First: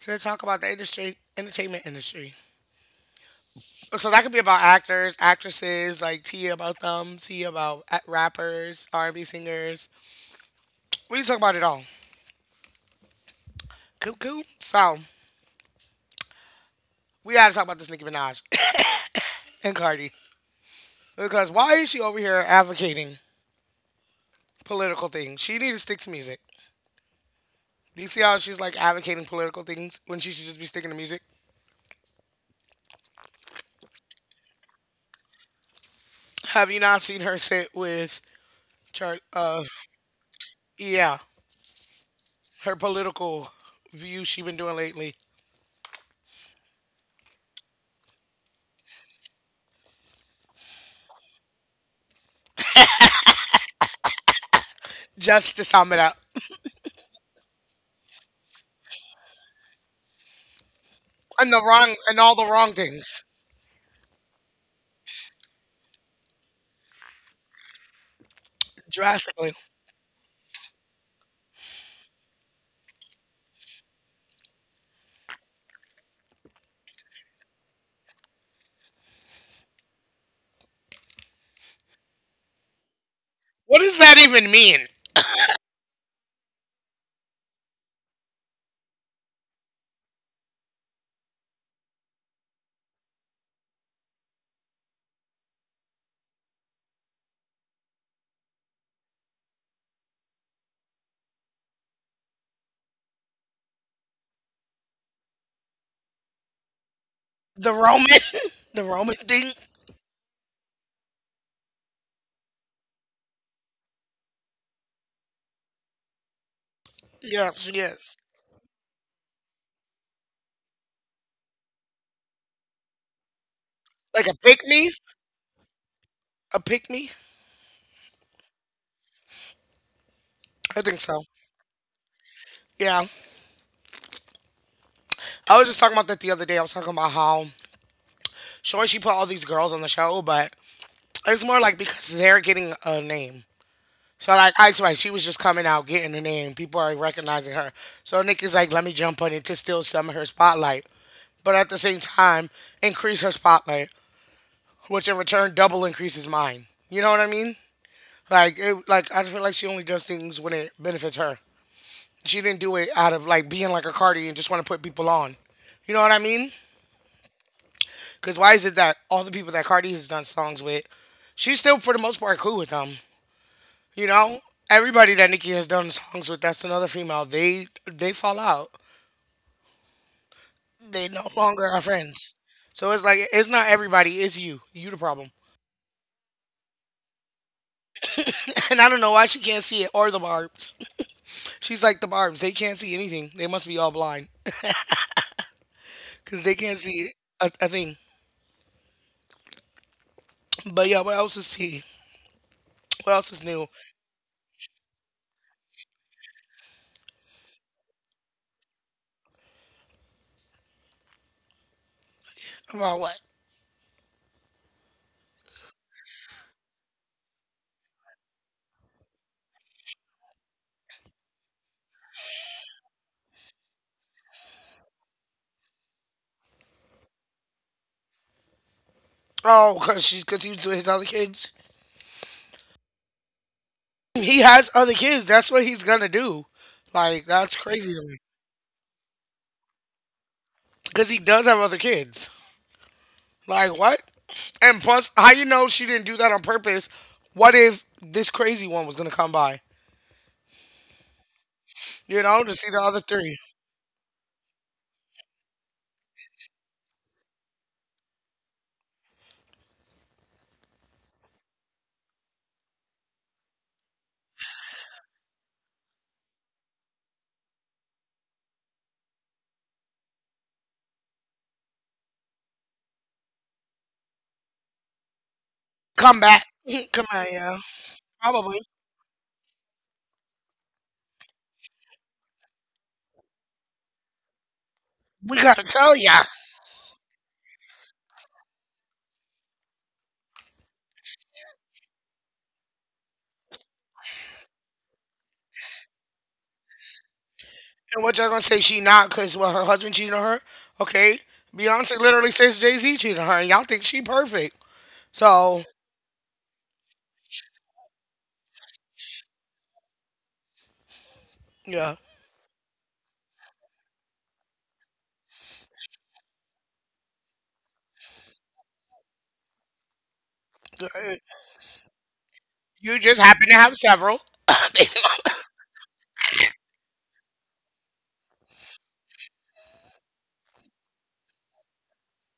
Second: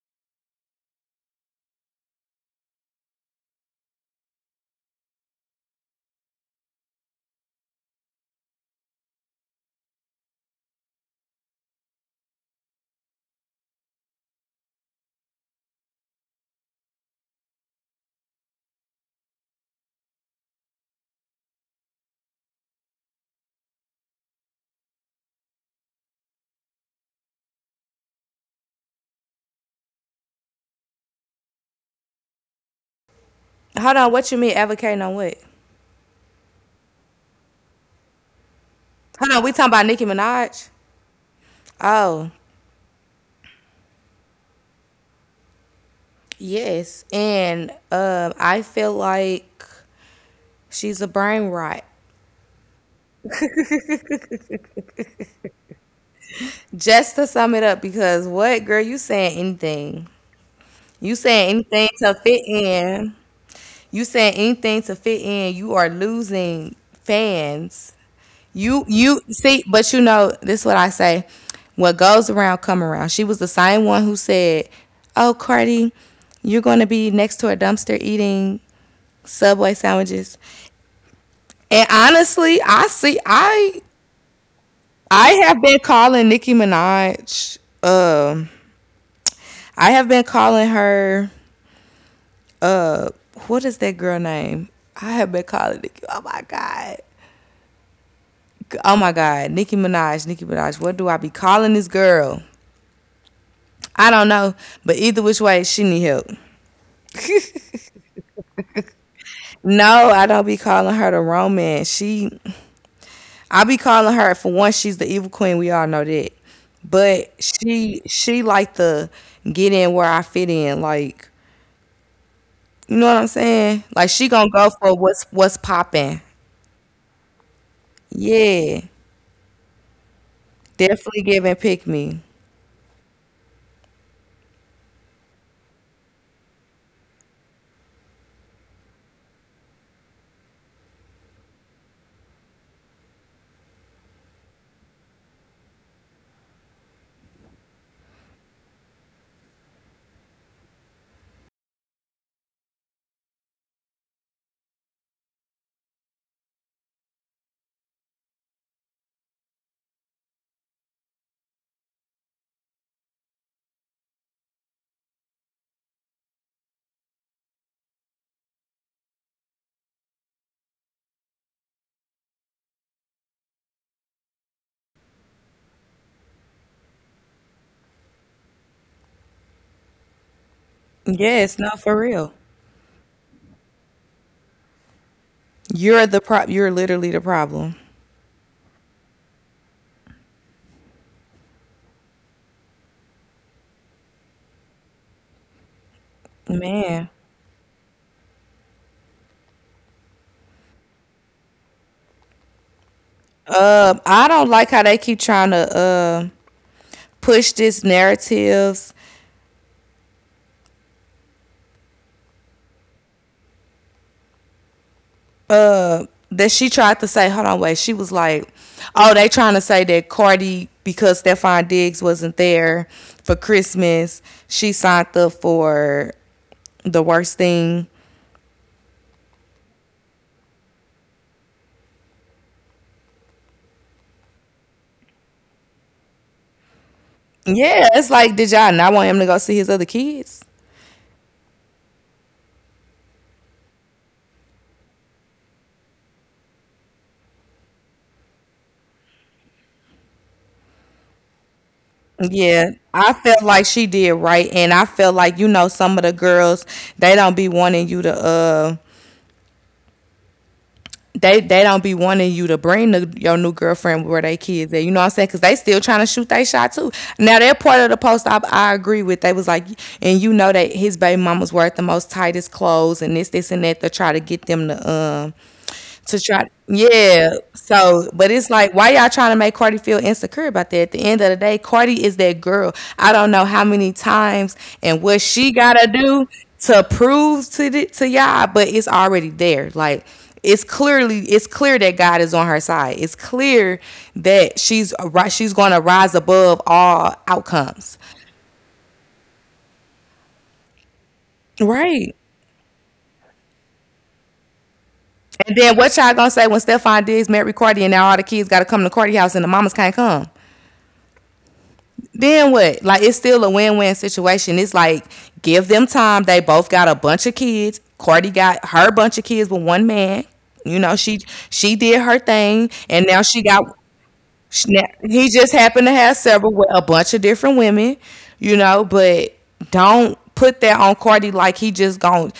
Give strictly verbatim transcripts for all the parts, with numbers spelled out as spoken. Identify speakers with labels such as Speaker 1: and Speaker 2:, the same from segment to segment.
Speaker 1: to talk about the industry, entertainment industry. So that could be about actors, actresses, like Tia about them, Tia about a- rappers, R and B singers. We can talk about it all. Cool, cool. So we got to talk about this Nicki Minaj and Cardi because why is she over here advocating political things? She needs to stick to music. You see how she's like advocating political things when she should just be sticking to music?
Speaker 2: Hold on, what you mean advocating on what?
Speaker 1: Have you not seen her sit with Char?
Speaker 2: Hold on, we
Speaker 1: Uh,
Speaker 2: talking about Nicki Minaj?
Speaker 1: yeah,
Speaker 2: Oh,
Speaker 1: her political view she been doing lately,
Speaker 2: yes. And um, I feel like she's a brain rot.
Speaker 1: just to sum it up,
Speaker 2: Just to sum it up, because what girl, you saying anything. You saying
Speaker 1: and the
Speaker 2: anything
Speaker 1: wrong
Speaker 2: to
Speaker 1: and all
Speaker 2: fit
Speaker 1: the wrong
Speaker 2: in.
Speaker 1: things
Speaker 2: You saying anything to fit in, you are losing fans. You you
Speaker 1: drastically.
Speaker 2: see, but you know, this is what I say. What goes around come around. She was the same one who said, oh, Cardi, you're gonna be next to a dumpster eating Subway sandwiches. And honestly, I see
Speaker 1: What
Speaker 2: I
Speaker 1: does that even mean?
Speaker 2: I have been calling Nicki Minaj. Um, I have been calling her uh what is that girl name? I have been calling Nicki. Oh my god. Oh my god, Nicki Minaj, Nicki Minaj. What do I be calling this girl? I don't know, but either which way, she need help.
Speaker 1: The Roman, the Roman thing?
Speaker 2: No, I don't be calling her the romance. She, I be calling her for one. She's the evil queen. We all know that, but
Speaker 1: Yeah, she
Speaker 2: she,
Speaker 1: is
Speaker 2: she like the get in where I fit in. Like you know what I'm saying? Like
Speaker 1: like
Speaker 2: she
Speaker 1: a
Speaker 2: gonna
Speaker 1: pick
Speaker 2: go
Speaker 1: me,
Speaker 2: for what's what's popping.
Speaker 1: a pick me.
Speaker 2: Yeah,
Speaker 1: I think so.
Speaker 2: definitely giving pick me.
Speaker 1: Yeah, I was just talking about that the other day. I was talking about how sure she put all these girls on the show, but it's more like because they're getting a name. So like Ice Spice, she was just coming out, getting her name. People are recognizing her. So Nikki's like, let me jump on it to steal some of her spotlight, but at the same time, increase her spotlight, which in return double increases mine. You know what I mean? Like it, like I feel like she only does things when it benefits her. She didn't do it out of like being like a Cardi and just want to put people on. You know what I mean? Because why is it that all the people that Cardi has done songs with, she's still for the most part cool with them. You know, everybody that Nikki has done songs with, that's another female. They they fall out. They no
Speaker 2: Yes,
Speaker 1: longer
Speaker 2: no,
Speaker 1: are
Speaker 2: for real.
Speaker 1: friends. So it's like it's not everybody. It's you. You the problem.
Speaker 2: You're the pro. You're literally the problem,
Speaker 1: And I don't know why she can't see it or the barbs. She's like the barbs. They can't see anything. They must be all blind because they can't
Speaker 2: man.
Speaker 1: see a, a thing. But yeah, what else is he? What else is new
Speaker 2: Uh, I don't like how they keep trying to uh push this narratives
Speaker 1: about what?
Speaker 2: uh, that she tried to say, hold on, wait, she was like, oh, they trying to say that Cardi, because Stefan Diggs wasn't there for Christmas, she signed up for the worst thing.
Speaker 1: Oh, because she's continued to his other kids. He has other kids. That's what he's gonna do. Like that's
Speaker 2: Yeah,
Speaker 1: crazy to
Speaker 2: it's
Speaker 1: me
Speaker 2: like, did y'all not want him to go see his other kids?
Speaker 1: because he does have other kids. Like what? And plus, how you know she didn't do that on purpose? What if this crazy one was gonna come by? You know, to
Speaker 2: Yeah,
Speaker 1: see the other
Speaker 2: I
Speaker 1: three
Speaker 2: felt like she did right, and I felt like you know some of the girls they don't be wanting you to uh they they don't be wanting you to bring the, your new girlfriend where they kids at. You know what I'm saying? Because they still trying to shoot their shot too. Now that part of the post I, I agree with. They was like, and you know that his baby mama's wearing the most tightest clothes and this this and that to try to get them to um to
Speaker 1: come back.
Speaker 2: try,
Speaker 1: Come on,
Speaker 2: yeah.
Speaker 1: yeah,
Speaker 2: So, but it's
Speaker 1: probably.
Speaker 2: like, why y'all trying to make Cardi feel insecure about that? At the end of the day, Cardi is that girl. I don't know how many times and what
Speaker 1: We
Speaker 2: she
Speaker 1: gotta
Speaker 2: gotta
Speaker 1: tell ya.
Speaker 2: do to prove to the, to y'all, but it's already there. Like it's clearly it's clear that God is on her side. It's clear that she's right she's going to rise above all outcomes.
Speaker 1: And what y'all gonna say? She not because well, her husband cheated on her. Okay, Beyonce
Speaker 2: Right.
Speaker 1: literally says Jay Z cheated on her, and y'all think she perfect.
Speaker 2: And
Speaker 1: So
Speaker 2: then what y'all gonna say when Stephon Diggs met Ricardi and now all the kids gotta come to Cardi house and the mamas can't come?
Speaker 1: yeah,
Speaker 2: Then what? Like it's still a win-win situation. It's like give them time. They both got a bunch of kids. Cardi got her bunch of kids with one man. You know, she she did her thing
Speaker 1: you
Speaker 2: and now
Speaker 1: just
Speaker 2: she
Speaker 1: happen to
Speaker 2: got.
Speaker 1: have several.
Speaker 2: Now, he just happened to have several with a bunch of different women, you know, but don't put that on Cardi like he just gone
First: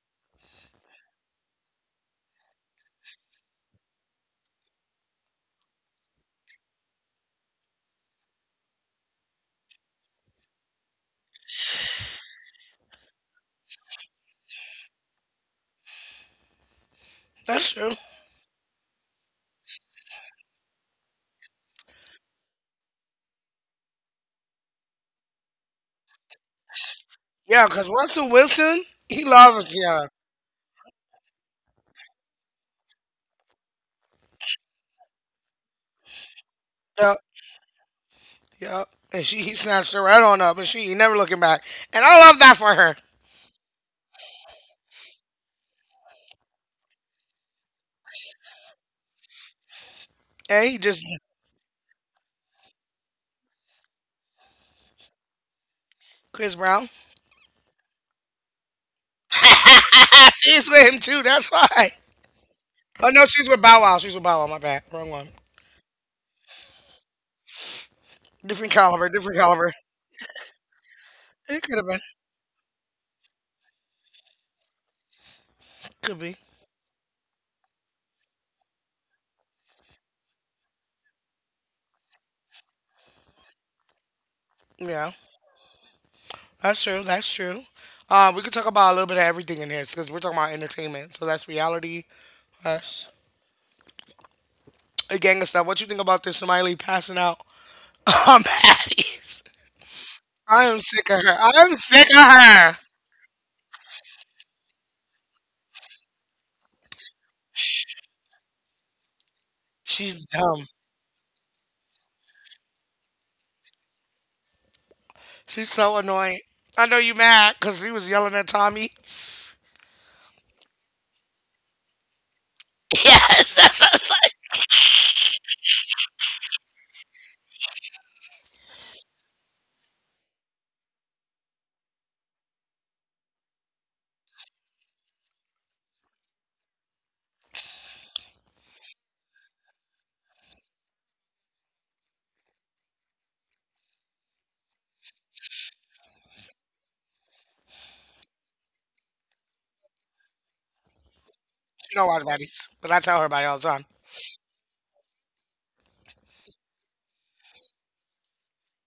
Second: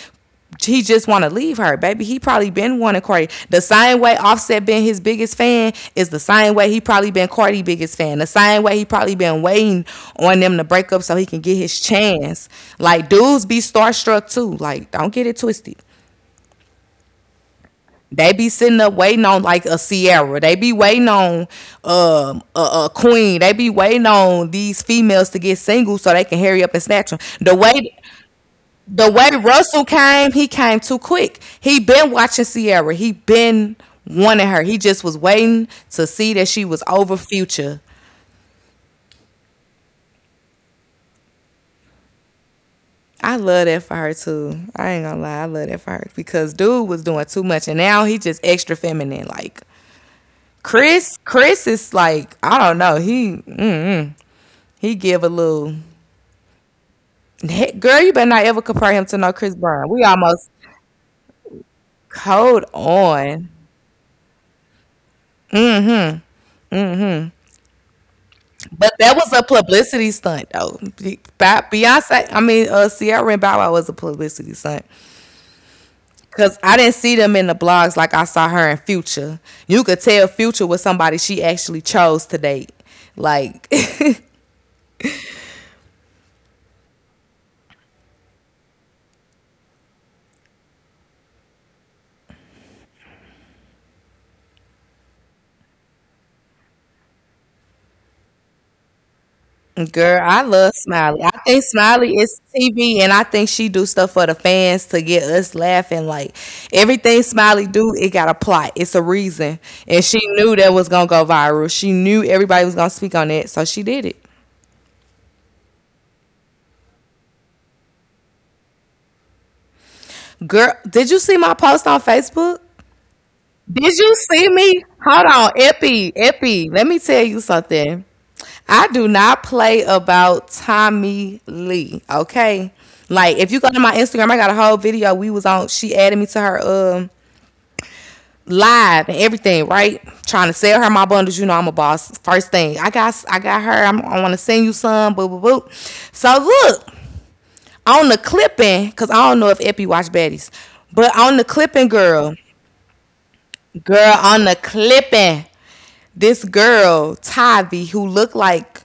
Speaker 2: he just want to leave her, baby. He probably been wanting Cardi. The same way Offset been his biggest fan is the same way he probably been Cardi biggest fan. The same way he probably been waiting on them to break up so he can get his chance. Like dudes be starstruck too. Like don't get it twisted.
Speaker 1: That's true.
Speaker 2: They be sitting up waiting on like a Sierra. They be waiting on um, a, a Queen. They be waiting on these females to get single so they can hurry up and snatch them. The
Speaker 1: Yeah, because
Speaker 2: way
Speaker 1: Russell Wilson,
Speaker 2: the
Speaker 1: he
Speaker 2: way
Speaker 1: loves
Speaker 2: Russell
Speaker 1: Tiara.
Speaker 2: came, he came too quick. He been watching Sierra. He been wanting her. He just was waiting to see that she was over future.
Speaker 1: Yep. And she he snatched her right on up, and she ain't never looking back. And I love that for her.
Speaker 2: I love that for her too. I ain't gonna lie, I love that for her because dude was doing too much, and now he just extra feminine. Like
Speaker 1: And he just
Speaker 2: Chris, Chris is like I don't know. He mm, he give a little
Speaker 1: Chris Brown.
Speaker 2: girl. You better not ever compare him to no Chris Brown. We almost,
Speaker 1: She's with him too. That's why.
Speaker 2: hold
Speaker 1: Oh no, she's
Speaker 2: on.
Speaker 1: with Bow Wow. She's with Bow Wow. My bad. Wrong one. Different
Speaker 2: But
Speaker 1: caliber.
Speaker 2: that was
Speaker 1: Different
Speaker 2: a
Speaker 1: caliber.
Speaker 2: publicity stunt, though. Be-
Speaker 1: It
Speaker 2: Ba-
Speaker 1: could have been.
Speaker 2: Beyonce, I mean, uh, Ciara and Bow Wow was a publicity stunt
Speaker 1: Could be.
Speaker 2: because I didn't see them in the blogs like I saw her in Future. You could tell Future was somebody she actually chose to date. Like,
Speaker 1: Yeah. That's true. That's true. Uh, we could talk about a little bit of everything in here because we're talking about entertainment. So that's reality. That's a gang of stuff. What you think about this Smiley passing out on patties?
Speaker 2: girl, I
Speaker 1: I
Speaker 2: love
Speaker 1: am sick of
Speaker 2: Smiley. I
Speaker 1: her. I
Speaker 2: think
Speaker 1: am sick
Speaker 2: Smiley
Speaker 1: of
Speaker 2: is
Speaker 1: her.
Speaker 2: T V, and I think she do stuff for the fans to get us laughing. Like everything Smiley do, it got a plot. It's a reason, and she
Speaker 1: She's
Speaker 2: knew
Speaker 1: dumb.
Speaker 2: that was gonna go viral. She knew everybody was gonna speak on it, so she did it.
Speaker 1: She's so annoying. I know you mad because he was yelling at Tommy.
Speaker 2: Girl, did you see my post on Facebook?
Speaker 1: Yes, that's what I
Speaker 2: Did
Speaker 1: was
Speaker 2: you
Speaker 1: like.
Speaker 2: see me? Hold on, Epi, Epi. Let me tell you something. I do not play about Tommy Lee. Okay, like if you go to my Instagram, I got a whole video. We was on. She added me to her um live and everything. Right, trying to sell her my bundles. You know I'm a boss. First thing I got, I got her. I'm, I want to send you some. Boo boo boo. So look on the clipping, cause I don't know if Epi watch baddies, but on the clipping,
Speaker 1: She don't watch
Speaker 2: girl,
Speaker 1: baddies, but I tell her about it all the time.
Speaker 2: girl on the clipping, this girl Tavi who looked like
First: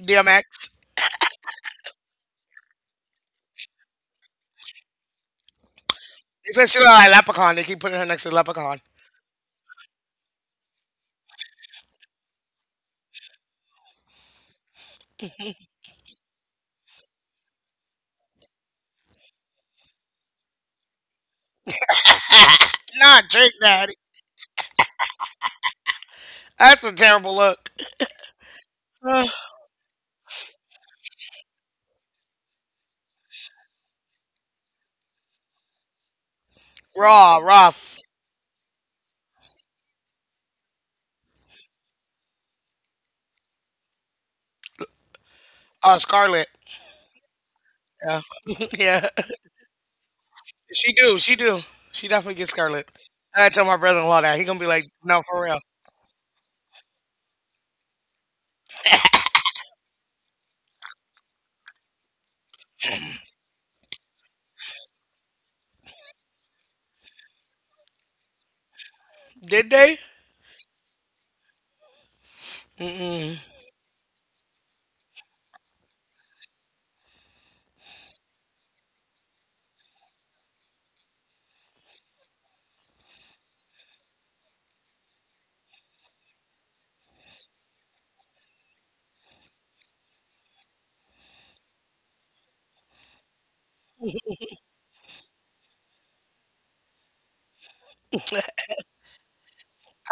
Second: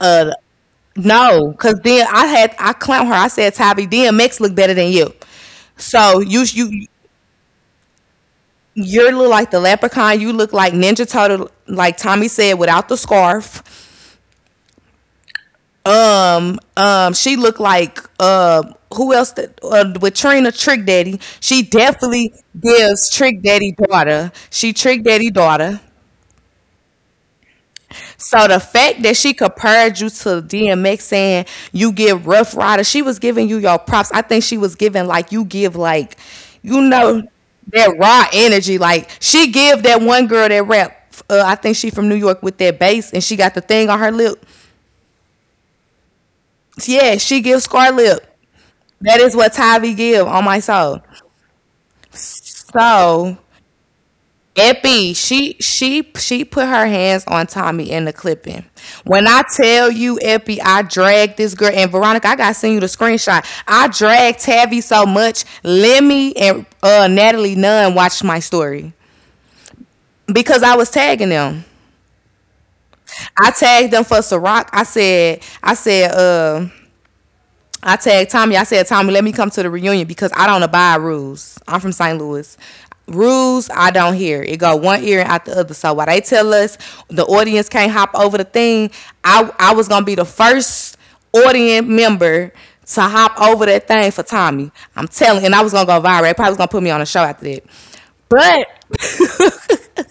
Speaker 2: uh
Speaker 1: D M X.
Speaker 2: no, because then I had I clown her. I said Tavi D M X look better than you. So you
Speaker 1: They said she look
Speaker 2: you
Speaker 1: like a Leprechaun. They keep putting her next to the Leprechaun.
Speaker 2: you look like the leprechaun. You look like Ninja Turtle, like Tommy said, without the scarf. Um um, she looked like uh who else that uh, with Trina Trick Daddy. She definitely gives
Speaker 1: Nah,
Speaker 2: Trick
Speaker 1: Drake
Speaker 2: Daddy
Speaker 1: Daddy.
Speaker 2: daughter. She Trick Daddy daughter.
Speaker 1: That's a terrible look.
Speaker 2: So the fact that
Speaker 1: Ugh.
Speaker 2: she compared you to D M X saying you give Rough Rider, she was giving you your props. I think she was giving like you give like, you know,
Speaker 1: Raw,
Speaker 2: that
Speaker 1: rough.
Speaker 2: raw energy. Like she give that one girl that rap. Uh, I think she from New York with that bass, and she got the thing on her lip.
Speaker 1: Uh, Scarlet.
Speaker 2: Yeah, she gives scar
Speaker 1: Yeah.
Speaker 2: lip. That
Speaker 1: Yeah.
Speaker 2: is what Tyvee give on my
Speaker 1: She
Speaker 2: soul.
Speaker 1: do. She do. She definitely gets Scarlet.
Speaker 2: So
Speaker 1: I tell my brother-in-law that he gonna be like,
Speaker 2: Epi,
Speaker 1: no, for
Speaker 2: she
Speaker 1: real.
Speaker 2: she she put her hands on Tommy in the clipping. When I tell you, Epi, I dragged this girl and Veronica. I gotta send you the screenshot. I dragged Tavi so much. Lemmy and uh, Natalie Nunn watched my story
Speaker 1: Did they?
Speaker 2: because I was tagging them.
Speaker 1: Mm-mm.
Speaker 2: I tagged them for Ciroc. I said, I said, uh, I tagged Tommy. I said, Tommy, let me come to the reunion because I don't abide rules. I'm from Saint Louis. Rules I don't hear. It go one ear and out the other. So while they tell us the audience can't hop over the thing, I I was gonna be the first audience member to hop over that thing for Tommy. I'm telling, and I was gonna go viral. They probably was gonna put me on a show after that. But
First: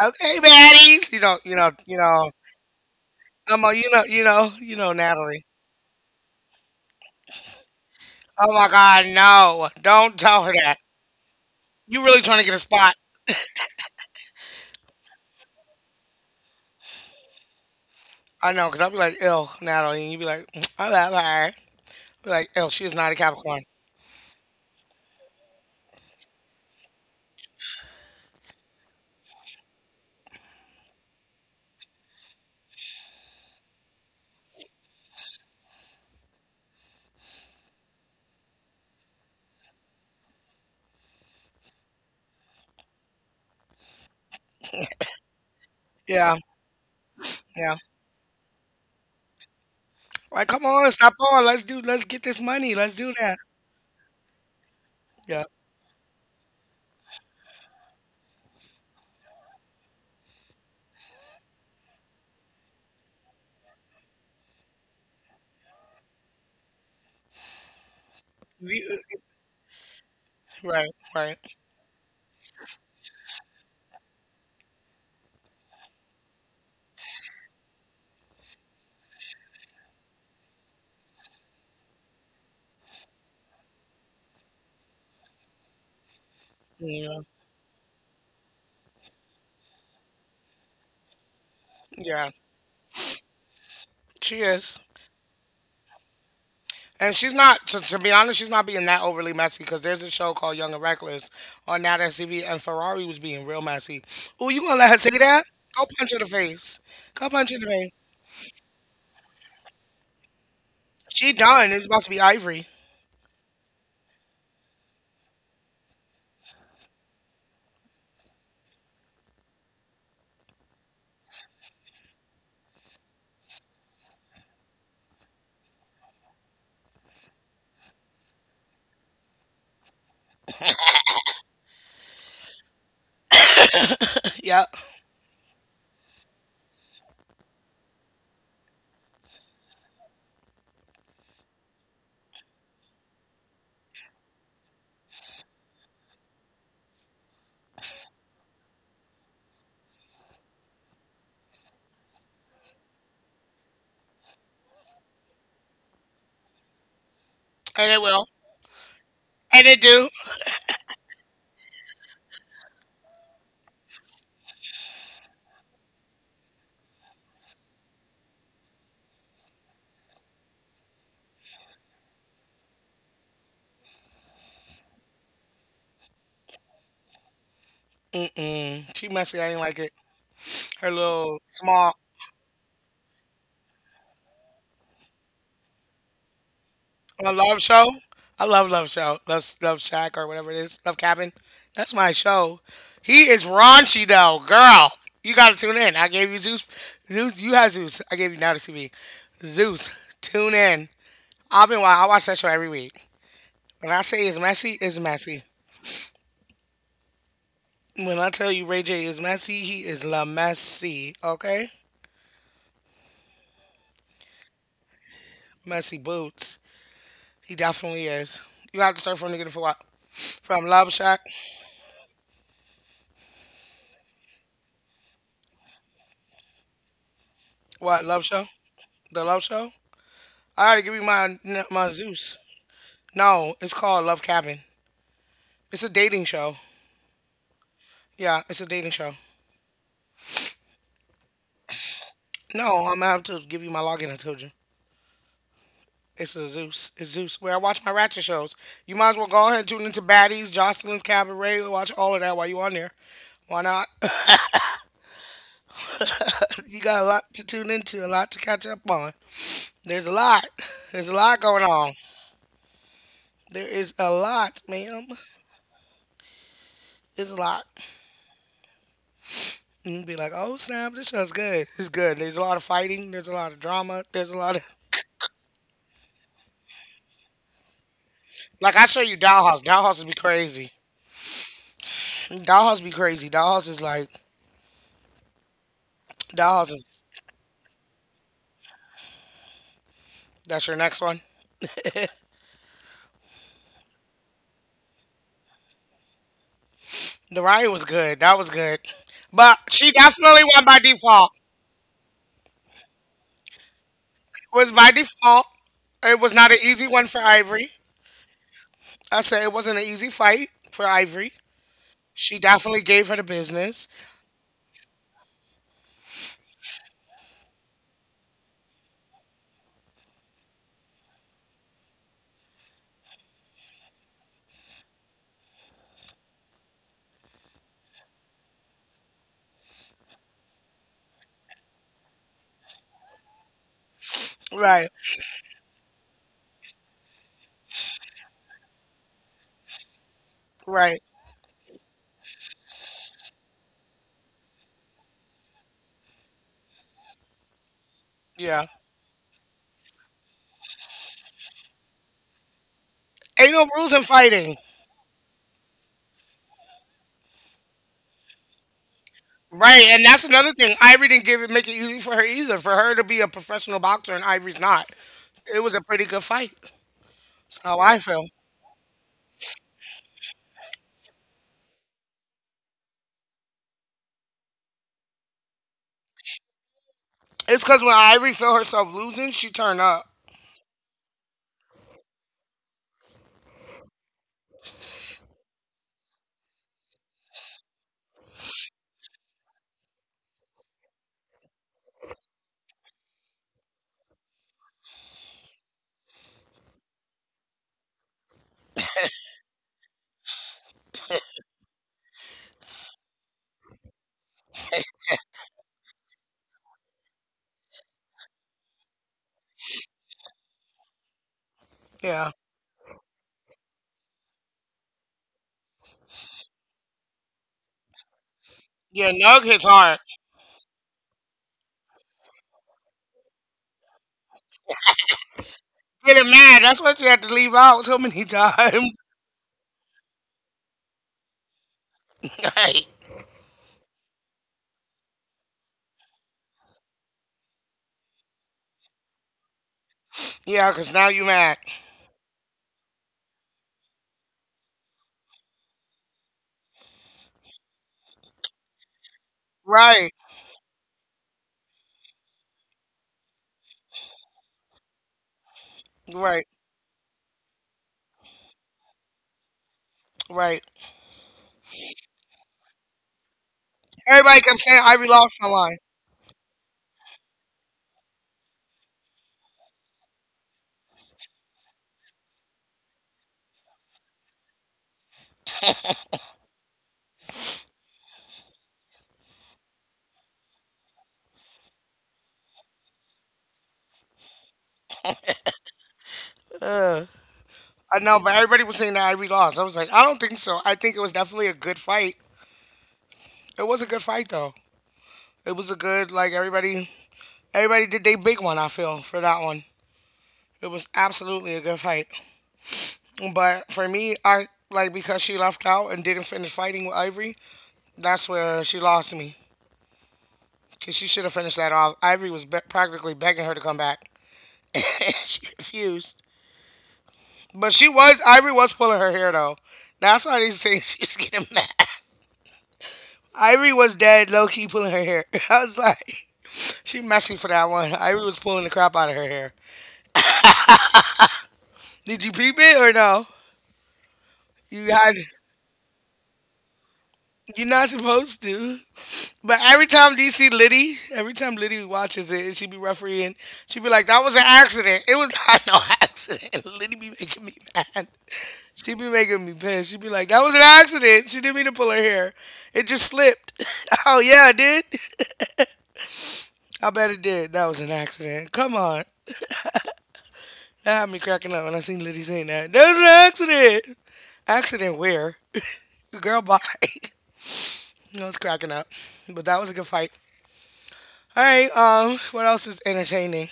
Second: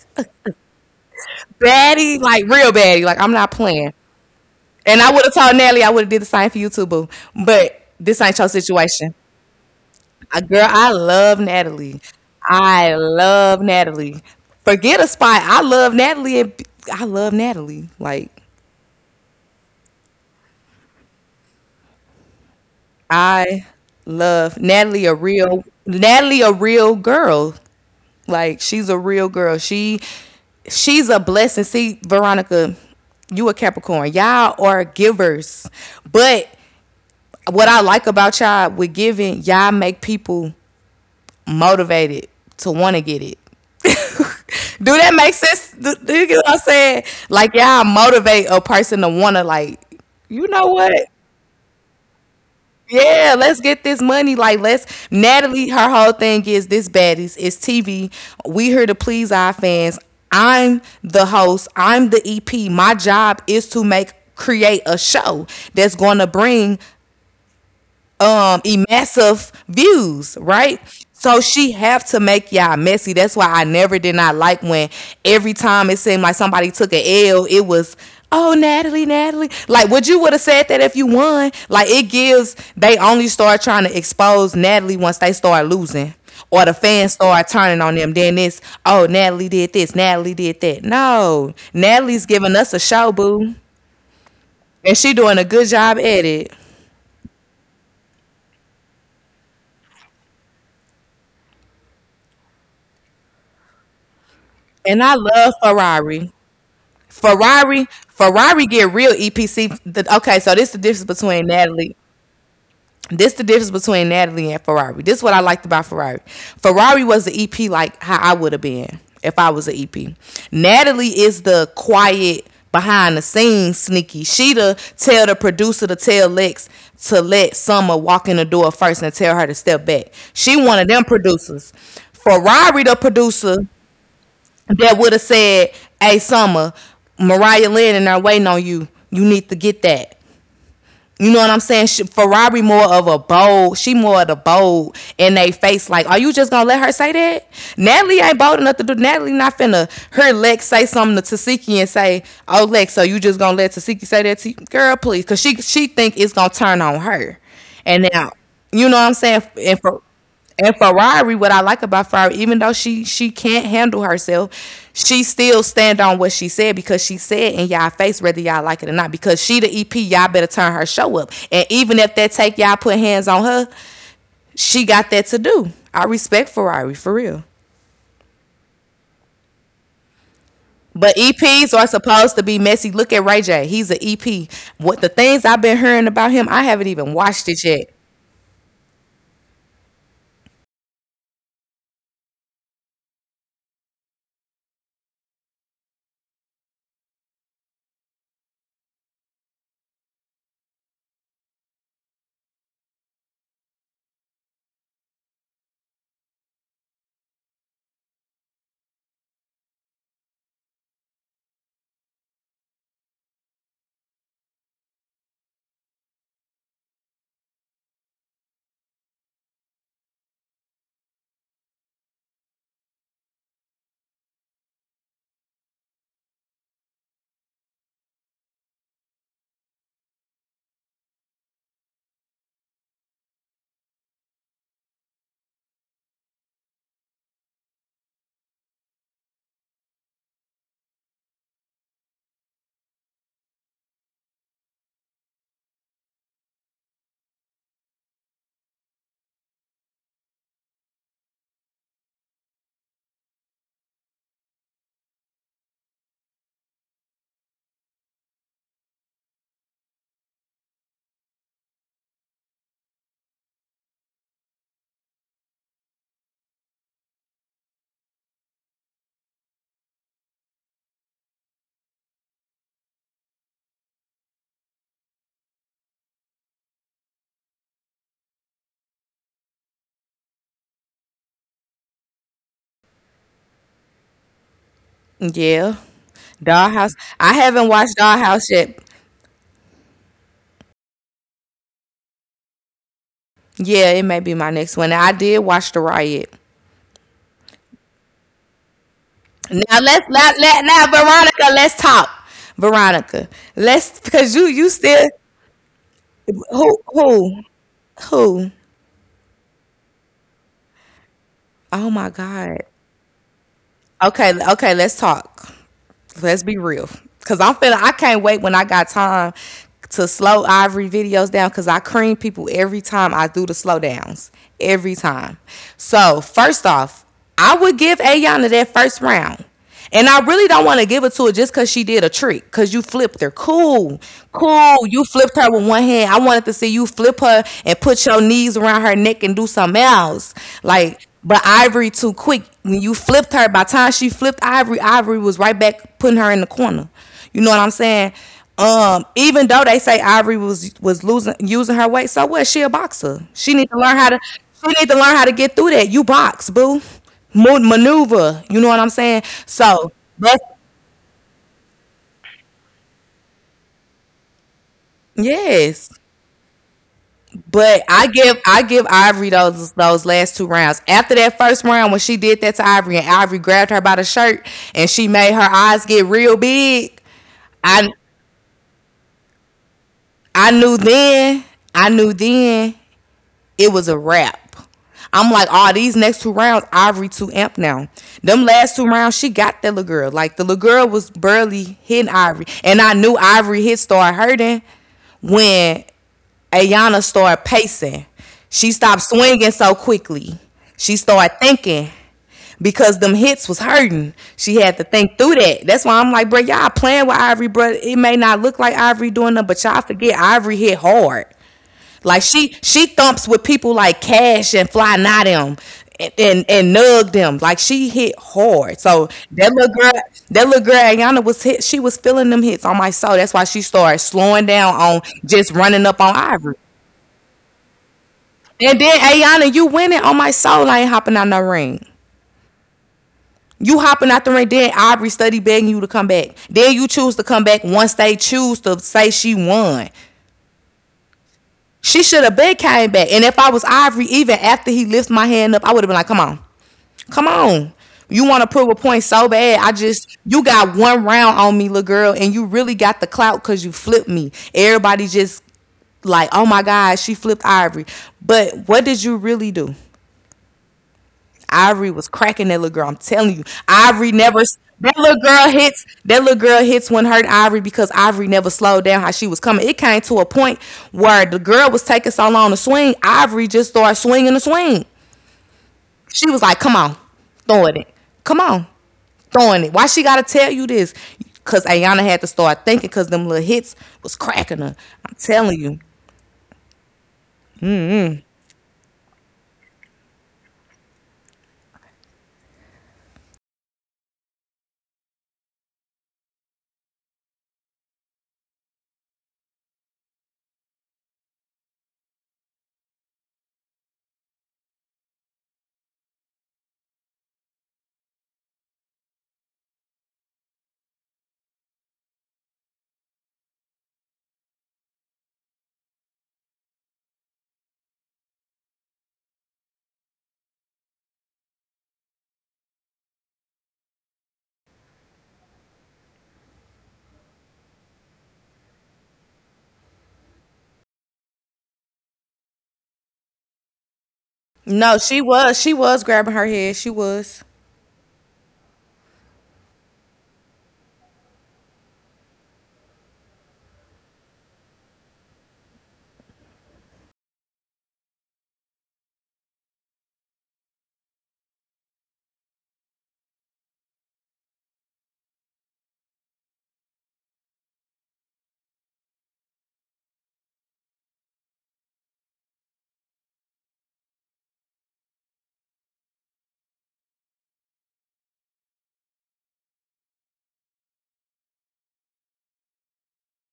Speaker 1: Okay, baddies. You know, you know, you
Speaker 2: baddie,
Speaker 1: know.
Speaker 2: like real baddie, like I'm not
Speaker 1: I'm a, you
Speaker 2: playing.
Speaker 1: know, you know, you know,
Speaker 2: And I would have
Speaker 1: Natalie.
Speaker 2: told Nelly I would have did the same for you too, boo. But this ain't your
Speaker 1: Oh my God,
Speaker 2: situation.
Speaker 1: no! Don't
Speaker 2: I-
Speaker 1: tell her
Speaker 2: Girl,
Speaker 1: that.
Speaker 2: I love Natalie.
Speaker 1: You really trying to get a spot?
Speaker 2: I love Natalie. Forget a spot. I love Natalie. and- I love Natalie. Like
Speaker 1: I know, cause I'll be like, "Ill, Natalie," and you be like, I "All right, all right." Be like, "Ill, she is not a Capricorn."
Speaker 2: I love Natalie. A real Natalie, a real girl. Like she's a real girl. She she's a blessing. See, Veronica, you a Capricorn. Y'all are givers. But what I like about y'all with giving, y'all make people motivated to want to get it. Do that make sense? Do, do you
Speaker 1: Yeah,
Speaker 2: get what I'm saying? Like,
Speaker 1: yeah.
Speaker 2: y'all motivate a person to want to, like, you
Speaker 1: Like, come
Speaker 2: know
Speaker 1: on,
Speaker 2: what?
Speaker 1: stop on. Let's do. Let's get this money. Let's do
Speaker 2: Yeah,
Speaker 1: that.
Speaker 2: let's get this money. Like, let's.
Speaker 1: Yeah.
Speaker 2: Natalie, her whole thing is this baddies. It's T V. We here to please our fans. I'm the host. I'm the E P. My job is to make create a show that's going to bring um
Speaker 1: You- uh,
Speaker 2: emassive views, right?
Speaker 1: Right. Right.
Speaker 2: So she have to make y'all messy. That's why I never did not like when every time it seemed like somebody took a L, it was oh Natalie, Natalie. Like would you would have said that if you won? Like it gives they only start trying to expose Natalie once they start losing. Or the fans
Speaker 1: Yeah.
Speaker 2: start turning on them. Then it's oh Natalie did this, Natalie did that. No. Natalie's
Speaker 1: Yeah.
Speaker 2: giving us a show, boo.
Speaker 1: She is.
Speaker 2: And she doing a good job at it.
Speaker 1: And she's not, to, to be honest, she's not being that overly messy because there's a show called Young and Reckless on Nat S C V, and Ferrari was being real messy. Oh, you gonna let her
Speaker 2: And
Speaker 1: say
Speaker 2: I
Speaker 1: that?
Speaker 2: love
Speaker 1: Go punch her in the
Speaker 2: Ferrari.
Speaker 1: face. Go punch her in the
Speaker 2: Ferrari,
Speaker 1: face.
Speaker 2: Ferrari get real E P C. The, okay, so this is the difference
Speaker 1: She
Speaker 2: between
Speaker 1: done. It's
Speaker 2: Natalie.
Speaker 1: supposed to be Ivory.
Speaker 2: This the difference between Natalie and Ferrari. This is what I liked about Ferrari. Ferrari was the E P like how I would have been if I was an E P. Natalie is the quiet behind the scenes sneaky. She the tell the producer to tell Lex to let Summer walk in the door first and tell her to step back. She one of them producers. Ferrari the producer
Speaker 1: Yep.
Speaker 2: that would have said, "Hey, Summer, Mariah Lynn and they're waiting on you. You need to get that." You know what I'm saying? She, Ferrari more of a bold. She more of the bold in they face. Like, are you just gonna let her say that? Natalie ain't bold enough to do. Natalie not finna her Lex say something to Tasiki and say, "Oh Lex, so you just gonna let Tasiki say that to you, girl? Please, cause she she think it's gonna turn on her."
Speaker 1: And it
Speaker 2: And
Speaker 1: will.
Speaker 2: now, you know what I'm saying?
Speaker 1: And
Speaker 2: And
Speaker 1: it
Speaker 2: for
Speaker 1: do.
Speaker 2: and Ferrari, what I like about Ferrari, even though she she can't handle herself, she still stand on what she said because she said in y'all face whether y'all like it or not. Because she the E P, y'all better turn her show up. And even if that take y'all put hands on her, she got that to do. I respect Ferrari for real.
Speaker 1: Mm-mm. She messy. I ain't like it. Her
Speaker 2: But
Speaker 1: little
Speaker 2: E Ps are
Speaker 1: small
Speaker 2: supposed to be messy. Look at Ray J. He's an E P. What the things I've been hearing about him, I haven't even
Speaker 1: a
Speaker 2: watched it
Speaker 1: love
Speaker 2: yet.
Speaker 1: show. I love love show. Love love shack or whatever it is. Love cabin. That's my show. He is raunchy though, girl. You gotta tune in. I gave you Zeus. Zeus, you had Zeus. I gave you now to T V. Zeus, tune in. I've been wa- I watch that show every week. When I say it's messy, it's messy. When I tell you Ray J is messy, he is la messy. Okay. Messy boots. He definitely is. You have to start from the beginning for what? From Love Shack? What Love Show? The Love Show? I gotta give you my my Zeus. No, it's called Love Cabin. It's a dating show. Yeah, it's a dating show. No, I'm gonna have to give you my login. I told you. It's a Zeus. It's Zeus. Where I watch my ratchet shows. You might as well go ahead and tune into Baddies, Jocelyn's Cabaret. Watch all of that while you on there. Why not? You got a lot to tune into, a lot to catch up on. There's a lot. There's a lot going on. There is a lot, ma'am. It's a lot. And you'd be like, oh snap, this show's good. It's good. There's a lot of fighting. There's a lot of drama. There's a lot of like I show you Dollhouse. Dollhouse be crazy. Dollhouse be crazy. Dollhouse is like
Speaker 2: Yeah.
Speaker 1: Dollhouse
Speaker 2: Dollhouse.
Speaker 1: is
Speaker 2: I haven't watched Dollhouse yet.
Speaker 1: that's your next one.
Speaker 2: Yeah, it may be my next one. I did watch the riot.
Speaker 1: The riot was good. That was good. But
Speaker 2: Now
Speaker 1: she
Speaker 2: let's let,
Speaker 1: definitely
Speaker 2: let
Speaker 1: won by
Speaker 2: now
Speaker 1: default.
Speaker 2: Veronica, let's talk. Veronica, let's because you you
Speaker 1: Was by
Speaker 2: still
Speaker 1: default. It was not an
Speaker 2: who
Speaker 1: easy one for
Speaker 2: who
Speaker 1: Ivory.
Speaker 2: who?
Speaker 1: I said it wasn't an easy fight for Ivory.
Speaker 2: Oh my
Speaker 1: She
Speaker 2: God.
Speaker 1: definitely gave her the business.
Speaker 2: Okay, okay, let's talk. Let's be real. Cause I'm feeling I can't wait when I got time to slow Ivory videos down because I cream people every time I do the slow downs. Every time. So first off, I would give Ayana that first round. And I really don't want to give it to her just because she did a trick. Because you flipped her. Cool. Cool.
Speaker 1: Right.
Speaker 2: You flipped her with one hand. I wanted to see you flip her and put your knees around her neck and do something else.
Speaker 1: Right.
Speaker 2: Like, but Ivory too quick. When you flipped her, by the time she flipped Ivory, Ivory was right back putting her in the corner. You know what I'm saying?
Speaker 1: Yeah.
Speaker 2: Um, even though they say Ivory was was losing using her weight, so what? She a boxer.
Speaker 1: Ain't
Speaker 2: She
Speaker 1: no
Speaker 2: need to
Speaker 1: rules
Speaker 2: learn
Speaker 1: in
Speaker 2: how to
Speaker 1: fighting.
Speaker 2: she need to learn how to get through that. You box, boo. Mo- maneuver. You know what I'm saying?
Speaker 1: Right,
Speaker 2: So
Speaker 1: and that's
Speaker 2: that's
Speaker 1: another thing. Ivory didn't give it make it easy for her either. For her to be a professional boxer and Ivory's not. It was a
Speaker 2: yes.
Speaker 1: pretty good fight. That's how
Speaker 2: But
Speaker 1: I
Speaker 2: I
Speaker 1: feel.
Speaker 2: give I give Ivory those those last two rounds. After that first round, when she did that to Ivory and Ivory grabbed her by the shirt and she made her eyes get real big,
Speaker 1: It's cause
Speaker 2: I
Speaker 1: when Ivory felt herself losing, she turned up.
Speaker 2: I knew then I knew then it was a wrap. I'm like, oh, these next two rounds, Ivory too amp now. Them last two rounds, she got that little girl. Like the little girl was barely hitting Ivory, and I knew Ivory hit started hurting when Ayana started pacing. She stopped swinging so quickly. She started thinking because them hits was hurting. She had to think through that. That's why I'm like, bro, y'all playing with Ivory, bro. It may not look like Ivory doing them, but y'all forget Ivory hit hard. Like
Speaker 1: Yeah.
Speaker 2: she she thumps with people like Cash and Fly Not them and, and and nug them. Like she hit hard. So
Speaker 1: Yeah, Nug
Speaker 2: that
Speaker 1: hits
Speaker 2: little girl,
Speaker 1: hard.
Speaker 2: that little girl Ayana was hit. She was feeling them hits on my soul. That's why she started slowing down on just running up on
Speaker 1: Getting
Speaker 2: Ivory.
Speaker 1: mad. That's why she had to leave out so many
Speaker 2: And then
Speaker 1: times.
Speaker 2: Ayana, you winning on my soul. I ain't hopping out no ring.
Speaker 1: Right.
Speaker 2: You hopping out the ring, then Aubrey study begging you to come back. Then you choose to come back once they choose to say she won.
Speaker 1: Yeah, because now you mad.
Speaker 2: She should have been came back. And if I was Ivory, even after he lifts my hand up, I would have been like, come on, come on. You want to prove a point so bad. I
Speaker 1: Right.
Speaker 2: just, you got one round on me, little girl, and you really got the clout because you flipped me. Everybody just like, oh
Speaker 1: Right.
Speaker 2: my God, she flipped Ivory. But what did you really do?
Speaker 1: Right.
Speaker 2: Ivory was cracking that little girl. I'm telling you, Ivory never.
Speaker 1: Everybody kept saying
Speaker 2: That
Speaker 1: Ivory
Speaker 2: little
Speaker 1: lost
Speaker 2: girl
Speaker 1: the line.
Speaker 2: hits. That little girl hits when hurt Ivory because Ivory never slowed down how she was coming. It came to a point where the girl was taking so long to swing. Ivory just started swinging the swing. She was like, "Come on, throwing it. Come on, throwing it. Why she gotta tell you this? Cause Ayana had to start thinking because them little hits was cracking her. I'm telling you.
Speaker 1: I know, but everybody was saying that Ivory lost. I was like, I don't think so. I think it was definitely a good fight. It was a good fight though. It was a good like everybody everybody did they big one. I feel for that one. It was absolutely a good fight. But for me, I like because she left out and didn't finish fighting with Ivory. That's where she lost me because she should have finished that off. Ivory was be- practically begging her to come back. She refused. But she was Ivory was pulling her hair though. That's why they say she's getting mad. Ivory was dead, low key pulling her hair. I was like, she messy for that one. Ivory was pulling the crap out of her hair. Did you peep it or no? You
Speaker 2: No,
Speaker 1: had
Speaker 2: she was. She was grabbing her head. She was.
Speaker 1: You're not supposed to. But every time D C Liddy, every time Liddy watches it, and she be refereeing, she be like, "That was an accident. It was not no accident." Liddy be making me mad. She be making me pissed. She be like, "That was an accident. She didn't mean to pull her hair. It just slipped." Oh yeah, it did. I bet it did. That was an accident. Come on. That had me cracking up when I seen Liddy saying that. That was an accident. Accident where? Girl, bye. I was cracking up. But that was a good fight. All right. Um, what else is entertaining?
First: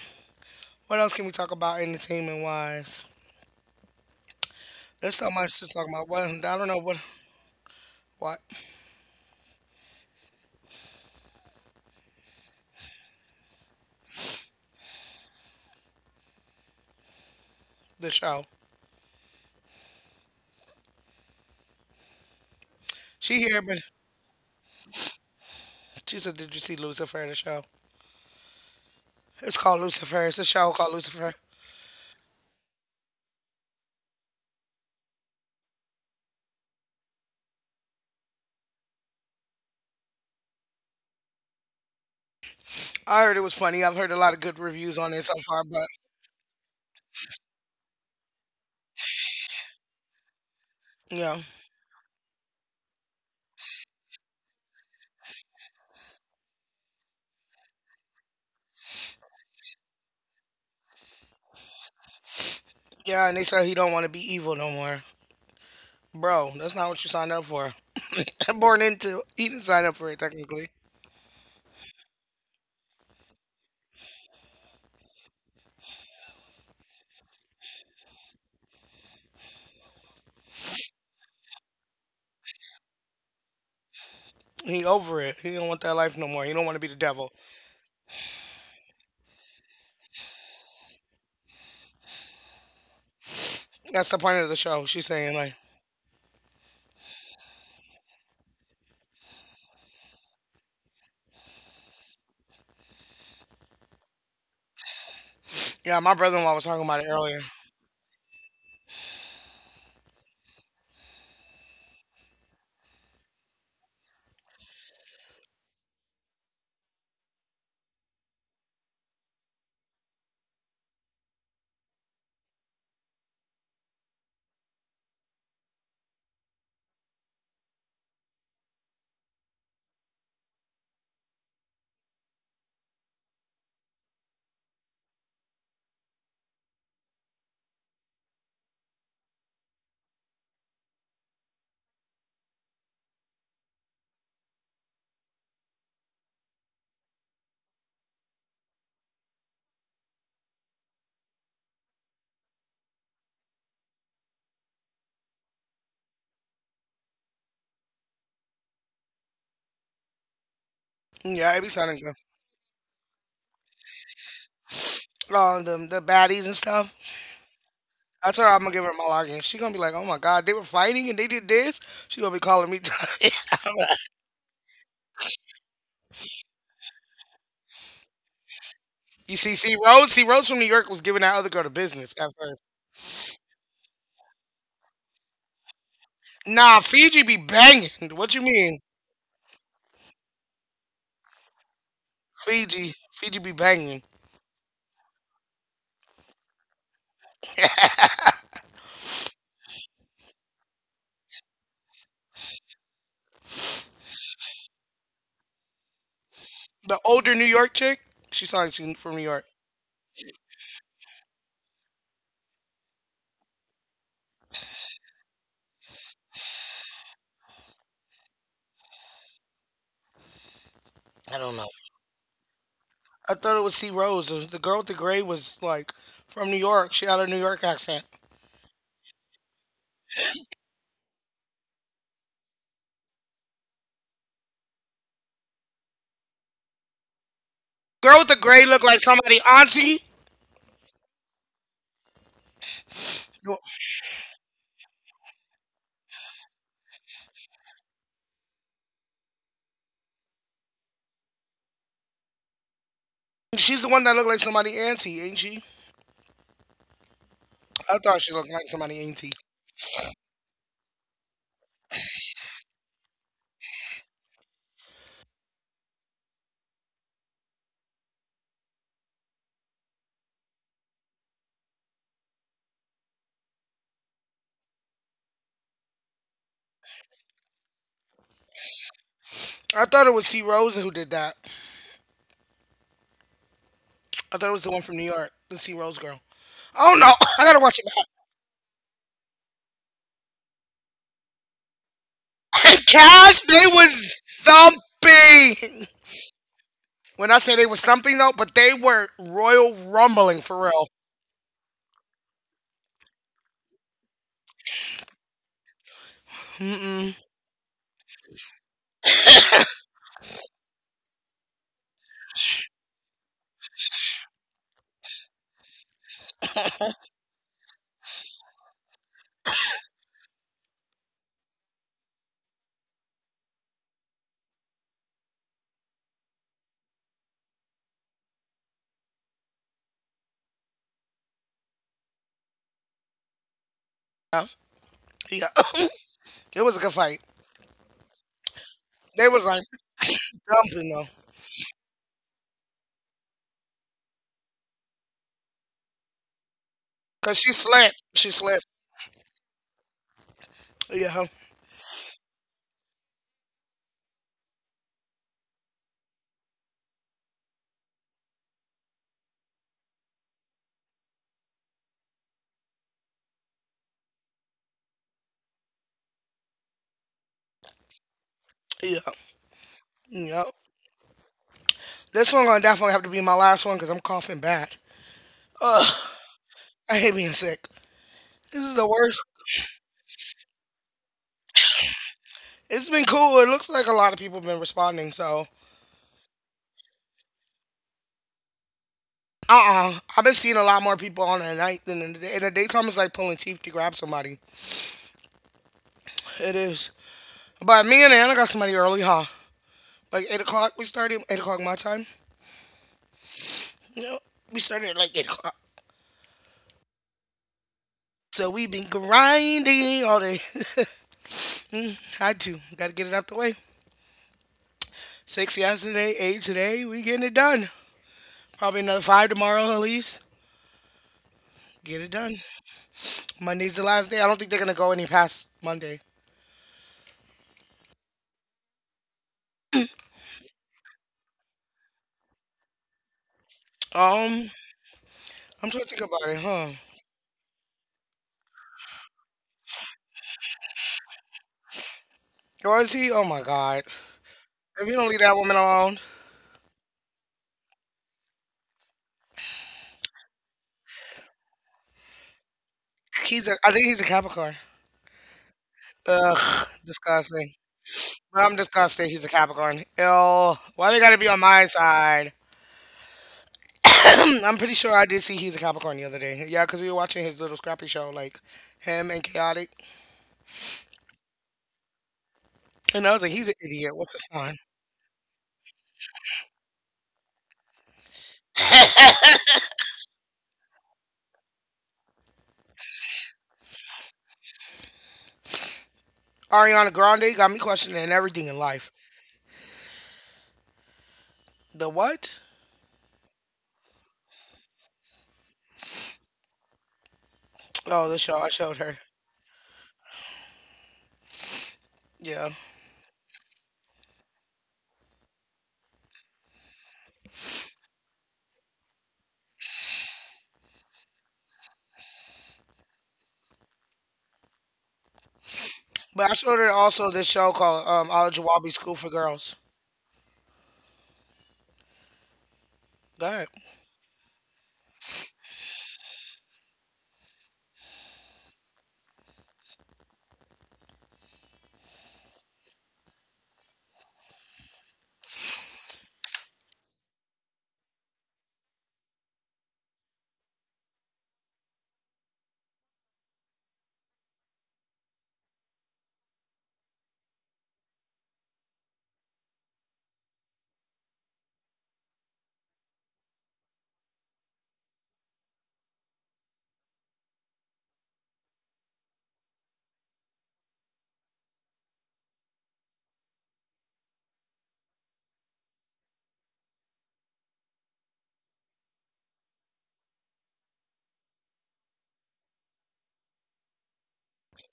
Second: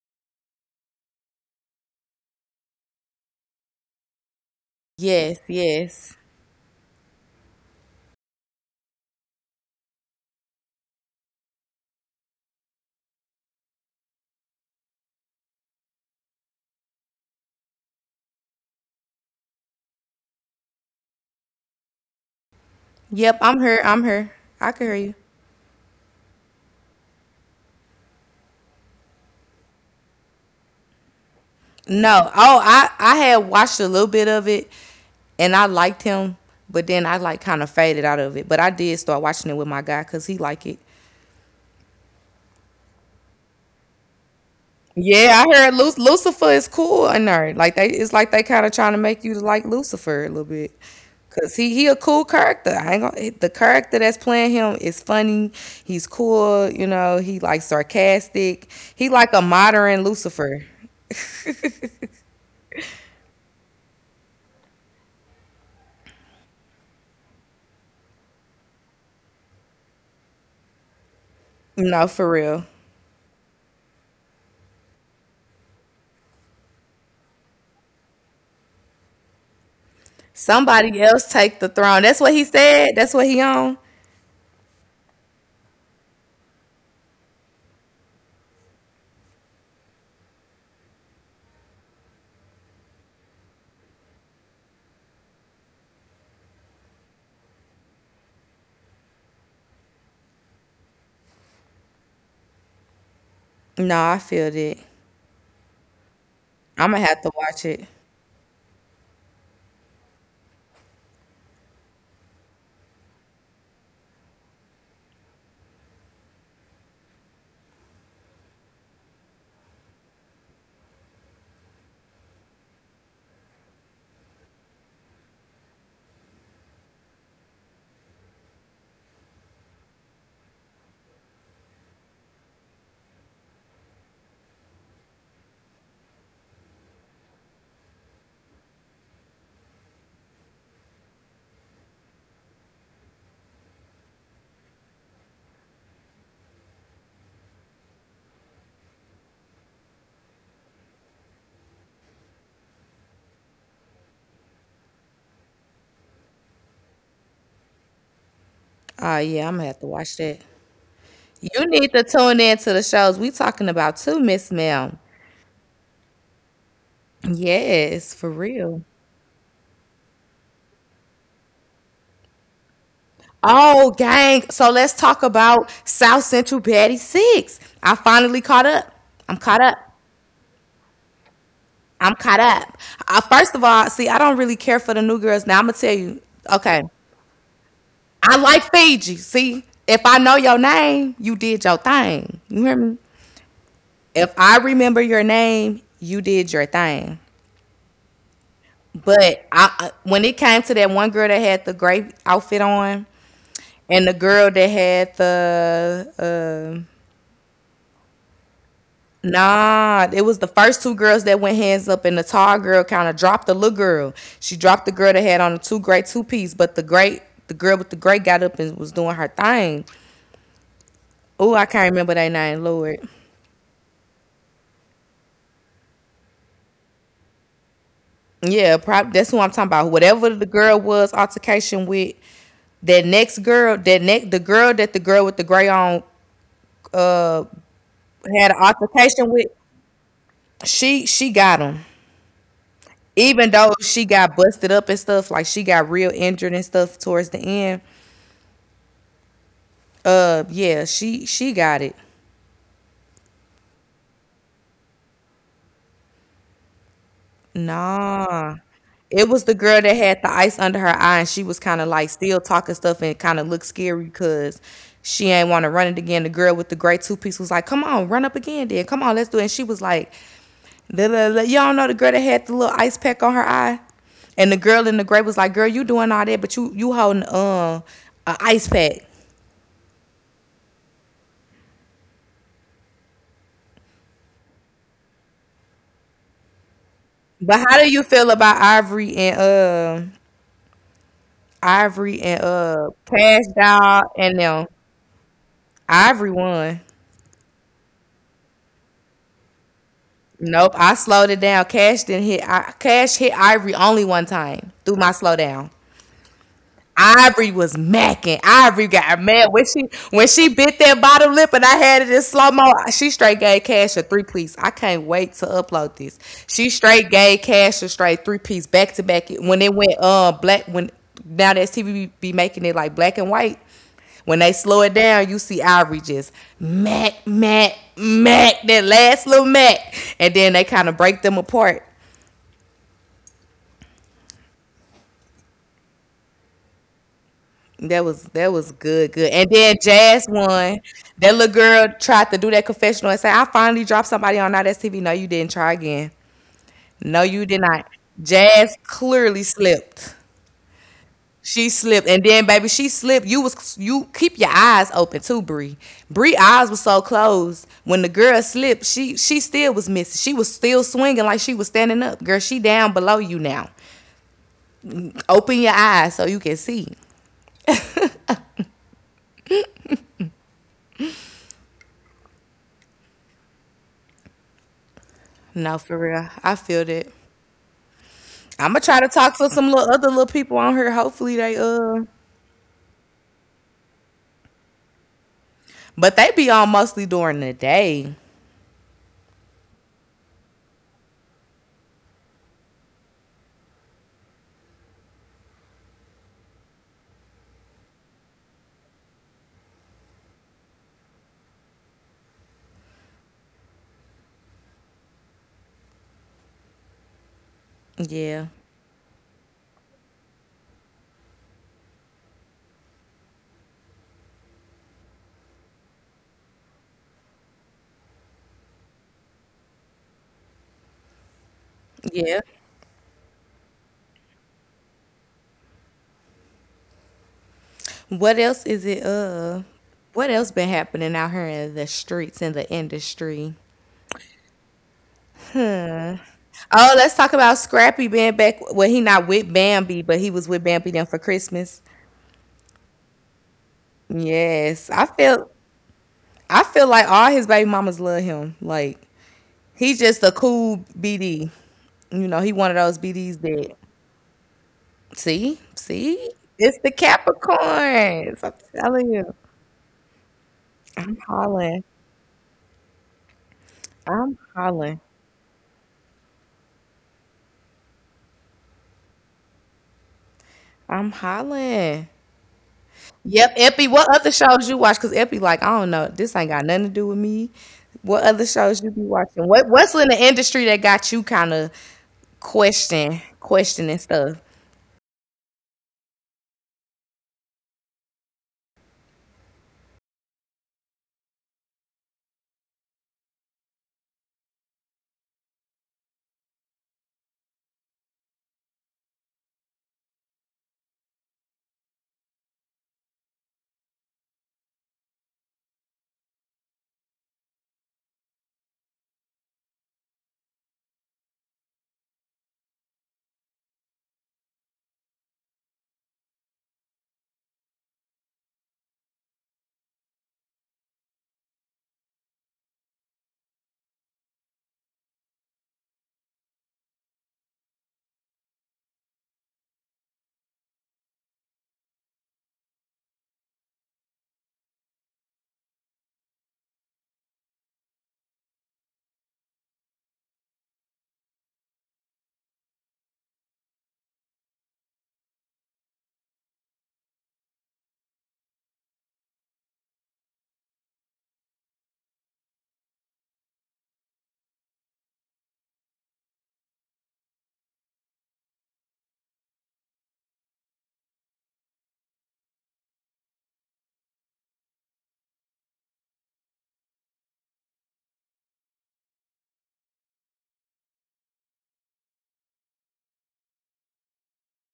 Speaker 1: What else can we talk about entertainment wise? There's so
Speaker 2: Yes,
Speaker 1: much to talk about.
Speaker 2: yes.
Speaker 1: What I don't know what what the show. She
Speaker 2: Yep,
Speaker 1: here,
Speaker 2: I'm
Speaker 1: but
Speaker 2: here. I'm here. I can hear you.
Speaker 1: she said, "Did you see Lucifer?" The show. It's called Lucifer. It's a show called Lucifer.
Speaker 2: No. Oh, I I had watched a little bit of it and I liked him, but then I like kind of faded out of it. But I did start watching it with my guy cuz he like it.
Speaker 1: I heard it was funny. I've heard a lot of good reviews on it so
Speaker 2: Yeah, I
Speaker 1: far,
Speaker 2: heard
Speaker 1: but
Speaker 2: Lu- Lucifer is cool in there. Like they it's like they kind of trying to make you to like Lucifer a little bit.
Speaker 1: yeah,
Speaker 2: Cause he he a cool character. I ain't gonna, the character that's playing him is funny. He's cool, you know. He like sarcastic. He like a modern Lucifer.
Speaker 1: yeah. And they said he don't want to be evil no more, bro. That's not what you signed up for. Born into. He didn't sign up for it technically.
Speaker 2: No, for real. Somebody else take the throne. That's what he said. That's what he on.
Speaker 1: He over it. He don't want that life no more. He don't want to be the devil. That's the point of the show. She's saying like
Speaker 2: No, I feel that.
Speaker 1: yeah, my brother in law was talking
Speaker 2: I'm
Speaker 1: about
Speaker 2: gonna
Speaker 1: it
Speaker 2: have to
Speaker 1: earlier.
Speaker 2: watch it. Oh yeah, I'm gonna have to watch that.
Speaker 1: Yeah, it
Speaker 2: You
Speaker 1: be
Speaker 2: need
Speaker 1: sounding
Speaker 2: to
Speaker 1: good.
Speaker 2: tune in to the shows we talking about too, Miss Mel.
Speaker 1: Oh, the the baddies and stuff.
Speaker 2: Yes, for
Speaker 1: I told her I'm gonna
Speaker 2: real.
Speaker 1: give her my login. She gonna be like, "Oh my god, they were fighting and they did this." She gonna be calling me.
Speaker 2: Oh, gang. So let's talk about South Central Batty Six. I finally caught up.
Speaker 1: You
Speaker 2: I'm
Speaker 1: see,
Speaker 2: caught
Speaker 1: see
Speaker 2: up.
Speaker 1: Rose, see Rose from New York was giving that other girl the business
Speaker 2: I'm
Speaker 1: at
Speaker 2: caught
Speaker 1: first.
Speaker 2: up. Uh, first of all, see, I don't really care for the new girls. Now I'm gonna tell you.
Speaker 1: Nah,
Speaker 2: Okay.
Speaker 1: Fiji be banging. What
Speaker 2: I
Speaker 1: you
Speaker 2: like
Speaker 1: mean,
Speaker 2: Fiji. See, if I know your name, you did your thing. You hear
Speaker 1: Fiji?
Speaker 2: me?
Speaker 1: Fiji be banging.
Speaker 2: If I remember your name, you did your thing. But I, I- when it came to that one girl that had the gray outfit on, and the girl that had the uh,
Speaker 1: The older New York chick. She sounds like she from New York.
Speaker 2: nah, it was the first two girls that went hands up, and the tall girl kind of dropped the little girl. She dropped the girl that had on the two gray two piece, but the great the girl with the gray got up and was doing her thing.
Speaker 1: I
Speaker 2: Oh,
Speaker 1: don't
Speaker 2: I
Speaker 1: know.
Speaker 2: can't remember their name, Lord.
Speaker 1: I thought it was C Rose. The the girl with the gray was like from New York. She had a New York accent.
Speaker 2: Yeah, prob- that's who I'm talking about. Whatever the girl was altercation with, that next girl, that next the girl that the girl with the gray on uh
Speaker 1: Girl with the
Speaker 2: had an
Speaker 1: gray looked like
Speaker 2: altercation
Speaker 1: somebody
Speaker 2: with,
Speaker 1: auntie.
Speaker 2: she she got him. Even though she got busted up and stuff, like she got real injured and stuff towards the end. Uh, yeah, she she got it.
Speaker 1: She's the one that looked like somebody auntie, ain't she? I thought she looked
Speaker 2: Nah.
Speaker 1: like somebody
Speaker 2: It
Speaker 1: auntie.
Speaker 2: was the girl that had the ice under her eye and she was kind of like still talking stuff and kind of looked scary because she ain't want to run it again. The girl with the gray two piece was like, "Come on, run up again, then. Come on, let's do it." And she was like, "La, la, la." Y'all know the girl that had the little ice pack on her eye? And the girl in the gray was like, "Girl, you doing all that, but you you holding um a ice pack."
Speaker 1: I thought it was C Rose who did that. I thought it was the one from New York, the C Rose girl. Oh no, I
Speaker 2: But
Speaker 1: gotta
Speaker 2: how
Speaker 1: watch
Speaker 2: do you feel about Ivory and uh Ivory and
Speaker 1: it.
Speaker 2: uh
Speaker 1: Cash,
Speaker 2: Cash
Speaker 1: they
Speaker 2: Doll
Speaker 1: was
Speaker 2: and them?
Speaker 1: thumping.
Speaker 2: Ivory won.
Speaker 1: When I say they was thumping though, but they were royal rumbling for
Speaker 2: Nope,
Speaker 1: real.
Speaker 2: I slowed it down. Cash didn't hit. I, cash hit Ivory only one time through my slowdown.
Speaker 1: Mm-mm.
Speaker 2: Ivory was macking. Ivory got mad when she when she bit that bottom lip, and I had it in slow mo. She straight gave Cash a three piece. I can't wait to upload this. She straight gave Cash a straight three piece back to back. When it went uh black, when now that T V be be making it like black and white, when they slow it down, you see Ivory just mac mac mac that last little mac, and then they kind of break them apart.
Speaker 1: Yeah, yeah. It was a good fight.
Speaker 2: That was that was good, good.
Speaker 1: They was
Speaker 2: And
Speaker 1: like
Speaker 2: then Jazz won.
Speaker 1: thumping though,
Speaker 2: That little girl tried to do that confessional and say, "I finally dropped somebody on all that T V" No, you didn't try again. No,
Speaker 1: cause
Speaker 2: you
Speaker 1: she
Speaker 2: did not.
Speaker 1: slapped. She slapped.
Speaker 2: Jazz clearly slipped.
Speaker 1: Yeah,
Speaker 2: She slipped. And then baby, she slipped. You was you keep your eyes open too, Bree. Bree eyes was so closed. When the girl slipped, she she still was missing. She was still swinging like she was standing up. Girl, she down below you now. Open your eyes so you can see.
Speaker 1: yeah, yeah. This one gonna definitely have to be my last one because I'm coughing bad.
Speaker 2: No, for real. I feel
Speaker 1: I
Speaker 2: that.
Speaker 1: hate being sick. This
Speaker 2: I'm
Speaker 1: is
Speaker 2: gonna
Speaker 1: the
Speaker 2: try to
Speaker 1: worst.
Speaker 2: talk to some little other little people on here. Hopefully they uh,
Speaker 1: It's been cool. It looks like a lot of people have been responding. So,
Speaker 2: but they be on mostly during the day.
Speaker 1: uh, uh I have been seeing a lot more people on the night than in the day. In the daytime, it's like pulling teeth to grab somebody. It is. But me and Anna got somebody early, huh? Like eight o'clock. We started eight o'clock my time. No, we started at like eight o'clock.
Speaker 2: Yeah,
Speaker 1: So we've been grinding all day. Mm, had to. Got to get it out the way. Six yesterday, eight today. We getting it done. Probably another five tomorrow, at least. Get it done.
Speaker 2: yeah.
Speaker 1: Monday's the last day. I don't think they're gonna go any past Monday.
Speaker 2: What else is it? Uh, what else been happening out here in the streets in the industry?
Speaker 1: Um, I'm trying to think
Speaker 2: Hmm.
Speaker 1: about it, huh?
Speaker 2: Oh, let's talk about Scrappy being back. Well, he not with Bambi, but he was with Bambi then for Christmas.
Speaker 1: Or is he? Oh my God! If
Speaker 2: Yes,
Speaker 1: you
Speaker 2: I
Speaker 1: don't leave that
Speaker 2: feel.
Speaker 1: woman alone,
Speaker 2: I feel like all his baby mamas love him. Like he's just a cool B D. You know, he one of those B Ds
Speaker 1: he's a. I
Speaker 2: that…
Speaker 1: think he's a Capricorn.
Speaker 2: See, see,
Speaker 1: Ugh,
Speaker 2: it's the
Speaker 1: disgusting.
Speaker 2: Capricorns. I'm
Speaker 1: I'm disgusted.
Speaker 2: telling
Speaker 1: He's a
Speaker 2: you,
Speaker 1: Capricorn. Ew. Why they
Speaker 2: I'm
Speaker 1: gotta be on my
Speaker 2: hollering.
Speaker 1: side?
Speaker 2: I'm
Speaker 1: I'm pretty sure
Speaker 2: hollering.
Speaker 1: I did see he's a Capricorn the other day. Yeah, because we were watching his little scrappy show, like him and Chaotic,
Speaker 2: I'm hollering.
Speaker 1: and I was like, he's
Speaker 2: Yep,
Speaker 1: an
Speaker 2: Epi.
Speaker 1: idiot.
Speaker 2: What
Speaker 1: What's his
Speaker 2: other
Speaker 1: sign?
Speaker 2: shows you watch? Cause Epi, like, I don't know. This ain't got nothing to do with me. What other shows you be watching? What What's in the industry that got you kind of question, questioning stuff?
Speaker 1: Ariana Grande got me questioning everything in life. The what? Oh, the show I showed her. Yeah, but I showed her also this show called um, Al Jawabi School for Girls. Go ahead.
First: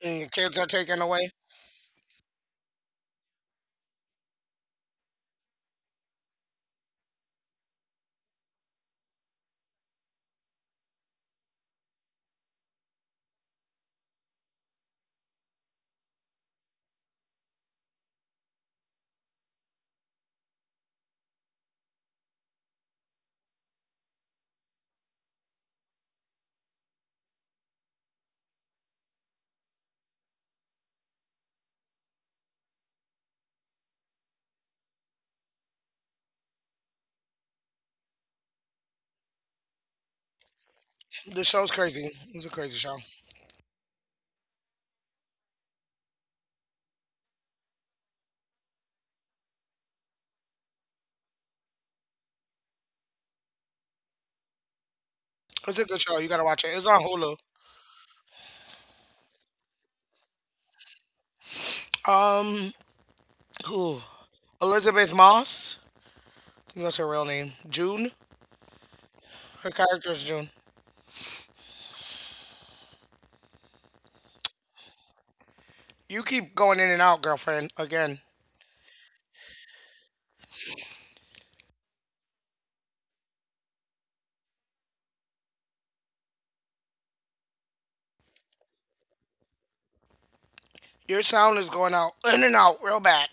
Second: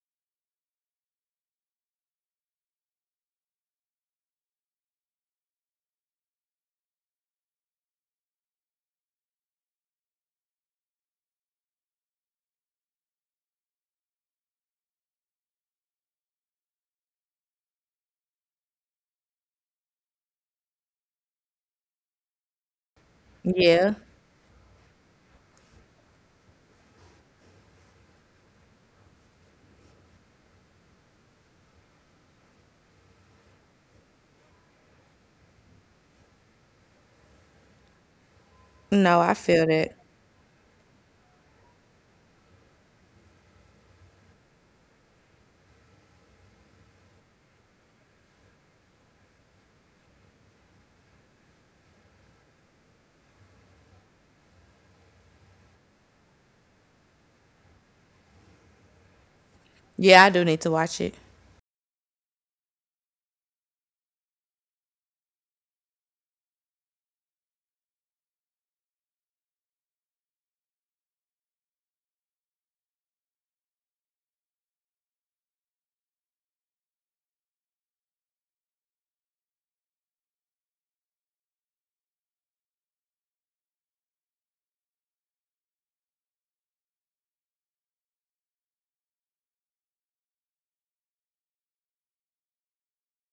Speaker 1: And your kids are taken away.
Speaker 2: Yeah. No, I feel that.
Speaker 1: The show's crazy. It's a crazy show. It's a good show. You gotta watch it. It's on Hulu.
Speaker 2: Yeah, I do need to watch it.
Speaker 1: Um, who? Elizabeth Moss. I think that's her real name. June. Her character is June. You keep going in and out, girlfriend. Again, your sound is going out in and out real bad.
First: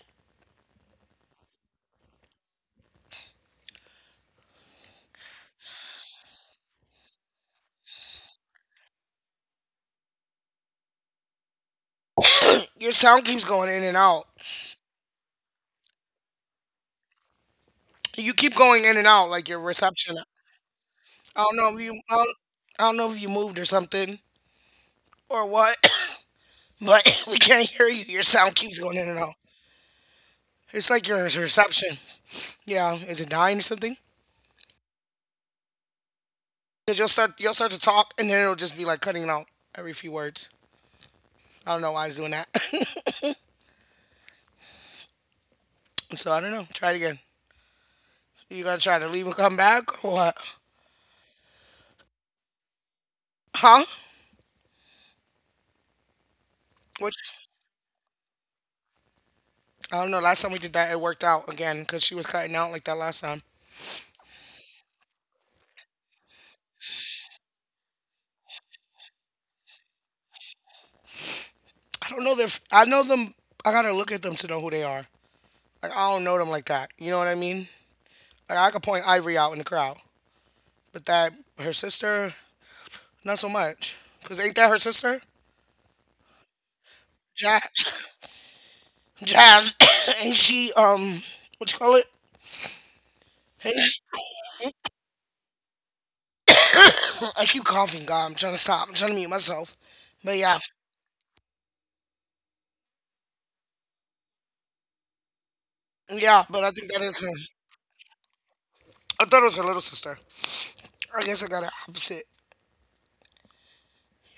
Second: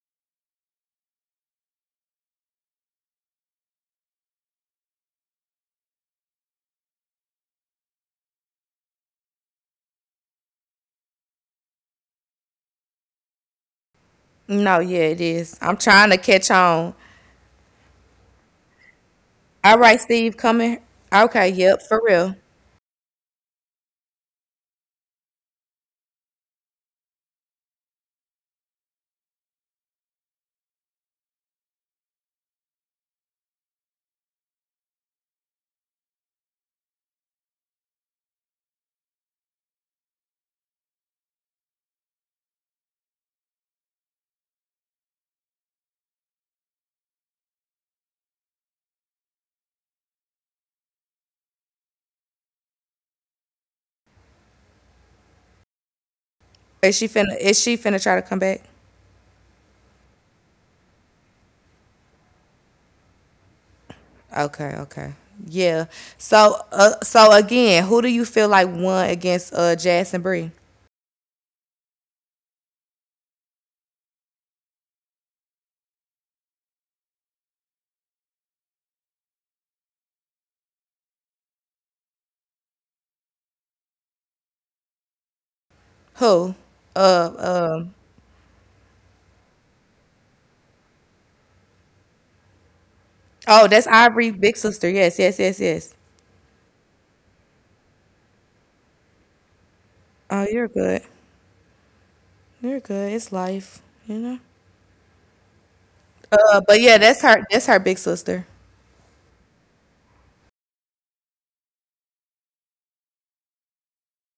Speaker 1: Your sound keeps going in and out.
Speaker 2: No, yeah, it is. I'm trying to catch on.
Speaker 1: You keep going in and out like your
Speaker 2: All right,
Speaker 1: reception.
Speaker 2: Steve, coming.
Speaker 1: I
Speaker 2: Okay,
Speaker 1: don't know if
Speaker 2: yep, for
Speaker 1: you. I
Speaker 2: real.
Speaker 1: don't, I don't know if you moved or something. Or what, but we can't hear you. Your sound keeps going in and out. It's like your your reception. Yeah, is it dying or something? 'Cause you'll start you'll start to talk and then it'll just be like cutting out every few words. I don't know why it's doing that. So I don't know. Try it again. You gonna try to leave and come back or what? Huh?
Speaker 2: Is she
Speaker 1: Which
Speaker 2: finna? Is she finna try to come back?
Speaker 1: I don't know. Last time we did that, it worked out again because she was cutting out like that last time.
Speaker 2: Okay, okay, yeah. So, uh, so again, who do you feel like won against uh Jazz and Bree?
Speaker 1: I don't know. Their f I know them. I gotta look at them to know who they are. Like I don't know them like that. You know what I mean? Like I could point Ivory out in the crowd, but that her sister, not so much. Cause ain't that her sister?
Speaker 2: Who? Uh, um.
Speaker 1: Jazz. Jazz. Ain't she um what you call it?
Speaker 2: Oh,
Speaker 1: Ain't
Speaker 2: that's
Speaker 1: she-
Speaker 2: Ivory, big sister. Yes, yes, yes, yes.
Speaker 1: I keep coughing, God, I'm trying to stop. I'm trying to mute myself. But
Speaker 2: Oh,
Speaker 1: yeah.
Speaker 2: you're good. You're good. It's life, you know.
Speaker 1: Yeah,
Speaker 2: Uh,
Speaker 1: but I
Speaker 2: but
Speaker 1: think
Speaker 2: yeah,
Speaker 1: that is
Speaker 2: that's
Speaker 1: her.
Speaker 2: her. That's her big sister.
Speaker 1: I thought it was her little sister. I guess I got it opposite.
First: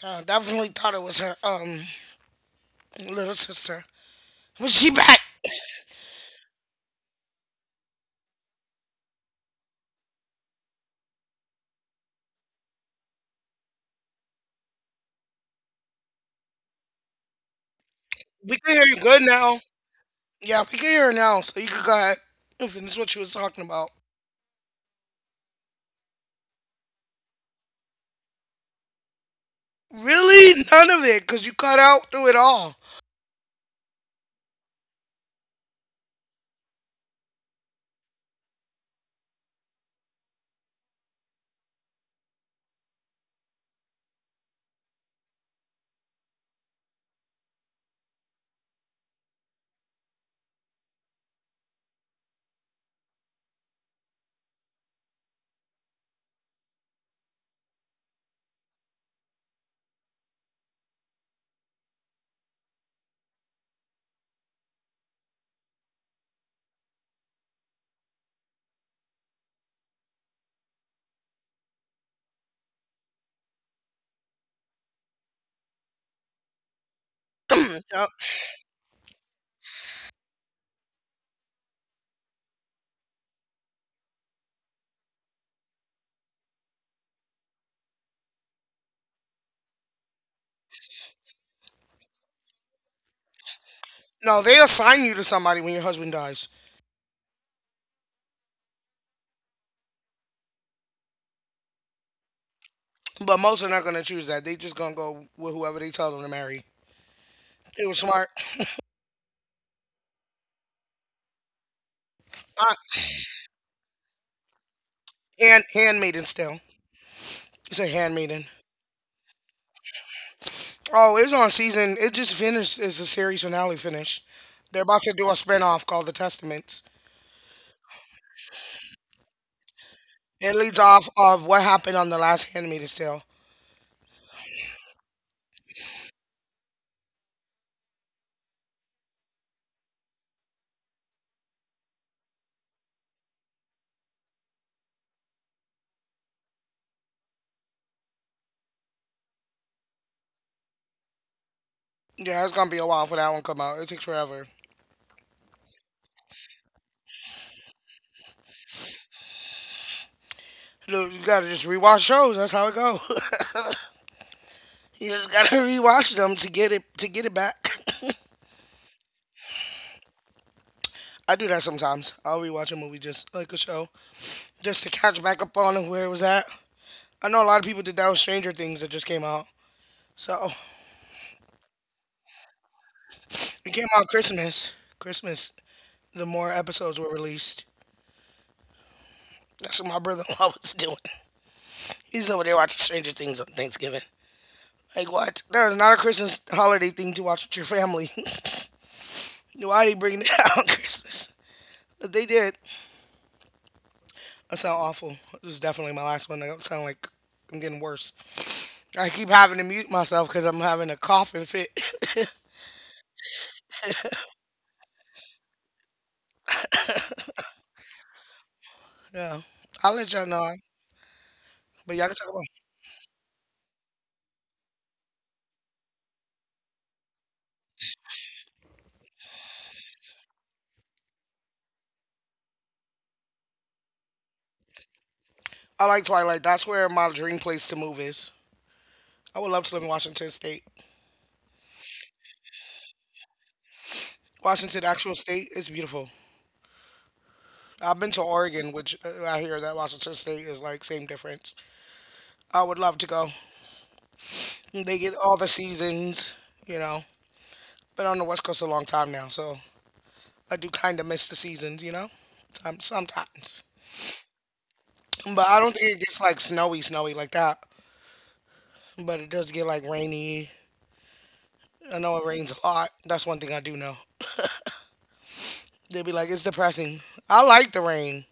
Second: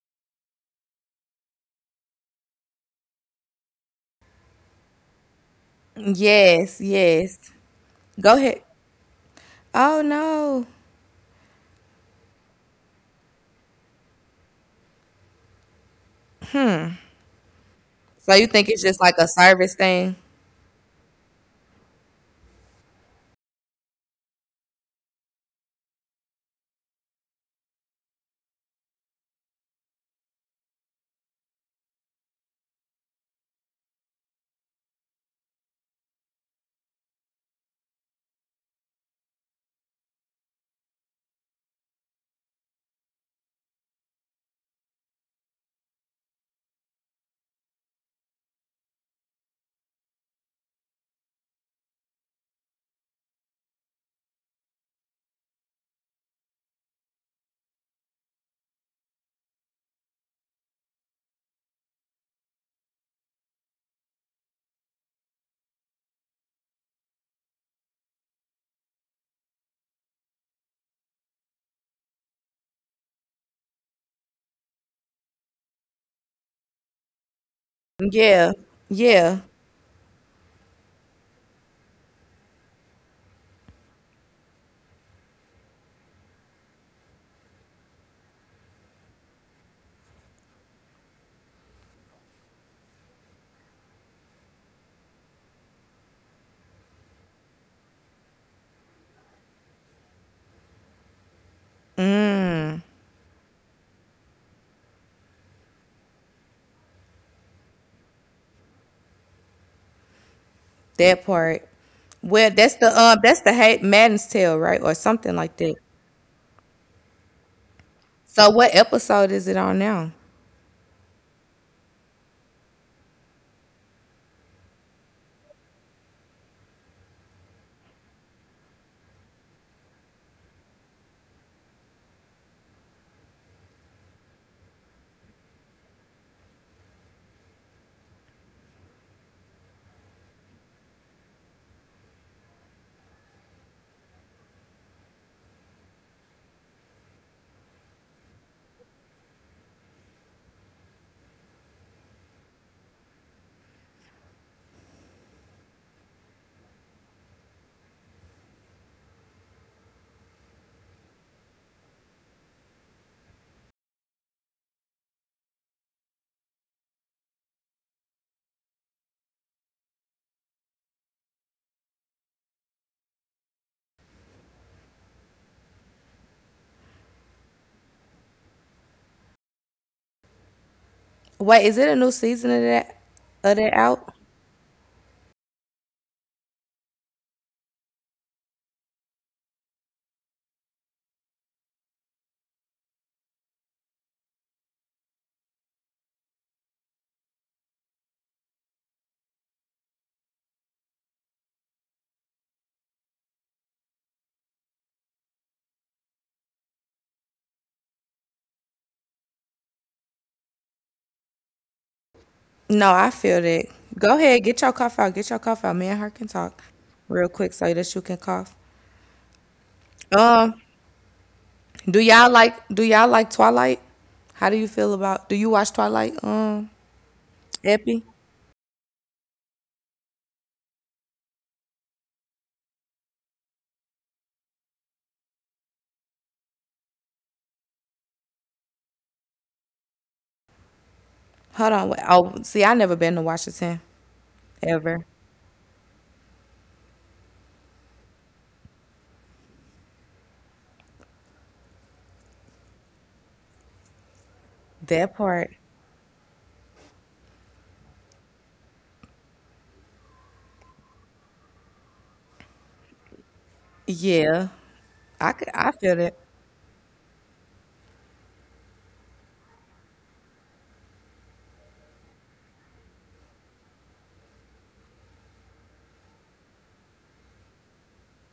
Speaker 1: Yeah, I definitely thought it was her um little sister. Was she back?
Speaker 2: Yes, yes. Go ahead. Oh no. Hmm. So you
Speaker 1: We
Speaker 2: think
Speaker 1: can
Speaker 2: it's
Speaker 1: hear you
Speaker 2: just like
Speaker 1: good
Speaker 2: a
Speaker 1: now.
Speaker 2: service thing?
Speaker 1: Yeah, we can hear her now, so you can go ahead and finish what you was talking about. Really? None of it, because you cut out through it all. Yep.
Speaker 2: Yeah, yeah.
Speaker 1: No, they assign you to somebody when your husband dies.
Speaker 2: Mm.
Speaker 1: But most are not going to choose that. They just going to go with whoever they tell them to marry. It was smart.
Speaker 2: That part. Well,
Speaker 1: Uh,
Speaker 2: that's the uh, that's the hate Madden's Tale, right, or something like
Speaker 1: and
Speaker 2: that.
Speaker 1: Handmaiden still. It's a Handmaiden.
Speaker 2: So, what episode is it on now?
Speaker 1: Oh, it's on season. It just finished. It's a series finale finish. They're about to do a spinoff called The Testaments. It leads off of what happened on the last Handmaid's Tale. Yeah, it's going to be a while for that one to come out. It takes forever. Look, you got to just rewatch shows. That's how it goes. You just got to rewatch them to get it to get it back. I do that sometimes. I'll rewatch a movie just like a show, just to catch back up on where it was at. I know a lot of people did that with Stranger Things that just came out. So
Speaker 2: Wait, is it a new season of that of
Speaker 1: it
Speaker 2: that
Speaker 1: came out
Speaker 2: out?
Speaker 1: Christmas. Christmas, the more episodes were released. That's what my brother-in-law was doing. He's over there watching Stranger Things on Thanksgiving. Like what? There is not a Christmas holiday thing to watch with your family. Why are they bringing it out on Christmas? But they did. That sound awful. This is definitely my last one. I sound like I'm getting worse. I keep having to mute myself because I'm having a coughing fit.
Speaker 2: No, I feel that. Go ahead, get your cough out. Get your cough out. Me and her can talk real quick so that you can cough.
Speaker 1: Yeah. I'll let y'all know.
Speaker 2: Um,
Speaker 1: But
Speaker 2: do
Speaker 1: y'all can
Speaker 2: y'all
Speaker 1: talk about.
Speaker 2: like do y'all like Twilight? How do you feel about? Do you watch Twilight? Um, Epi.
Speaker 1: I like Twilight. That's where my dream place to move is. I would love to live in Washington State.
Speaker 2: Hold on, wait. Oh, see, I never been to Washington
Speaker 1: Washington
Speaker 2: ever.
Speaker 1: actual state is beautiful. I've been to Oregon, which uh, I hear that Washington State is like same difference. I would love to go. They
Speaker 2: That
Speaker 1: get all the
Speaker 2: part.
Speaker 1: seasons, you know. Been on the West Coast a long time now, so I do kind of miss the seasons, you know. Some, sometimes,
Speaker 2: Yeah, I
Speaker 1: but
Speaker 2: could,
Speaker 1: I
Speaker 2: I
Speaker 1: don't think
Speaker 2: feel
Speaker 1: it
Speaker 2: that.
Speaker 1: gets like snowy, snowy like that. But it does get like rainy. I know it rains a lot. That's one thing I do know. They'd be like, it's depressing. I like the rain,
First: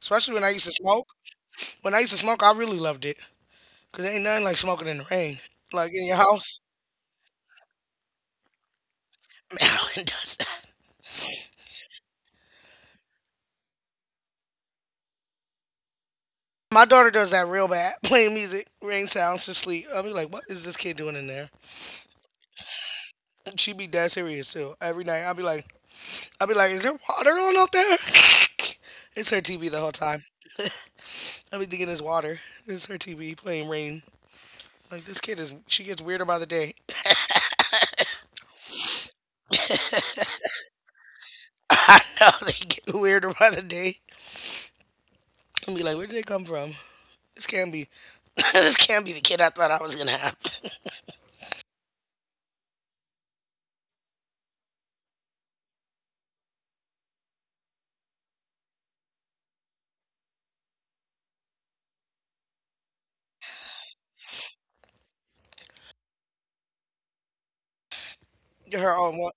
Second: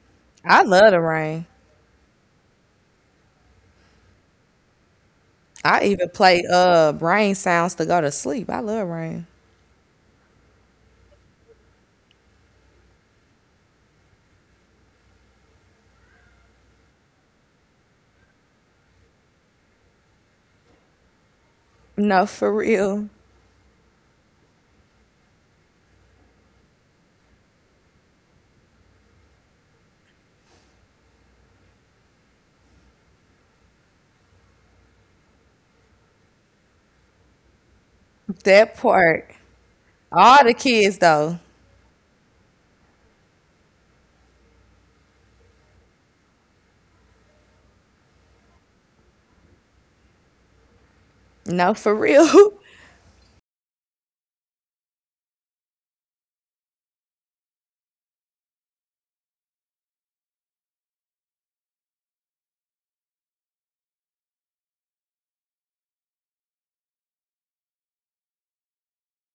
Speaker 1: especially when I
Speaker 2: I
Speaker 1: used to
Speaker 2: love the
Speaker 1: smoke.
Speaker 2: rain.
Speaker 1: When I used to smoke, I really loved it because ain't nothing like smoking in the rain,
Speaker 2: I
Speaker 1: like in
Speaker 2: even
Speaker 1: your
Speaker 2: play
Speaker 1: house.
Speaker 2: uh rain sounds to go to sleep. I love rain.
Speaker 1: Madeline does that. My daughter does that real bad, playing music, rain sounds to sleep. I'll be like, what is this kid doing in there?
Speaker 2: No, for real.
Speaker 1: She be dead serious too. Every night, I'll be like, I'll be like, is there water on out there? It's her T V the whole time. I'll be thinking it's water. It's her T V playing rain. Like this kid is, she gets weirder by the day.
Speaker 2: That part. All the kids though.
Speaker 1: I know they get weirder by the day. And be like, where did they come from? This can't be, this can't be the kid I thought I was gonna have.
Speaker 2: No, for real.
Speaker 1: Her own one.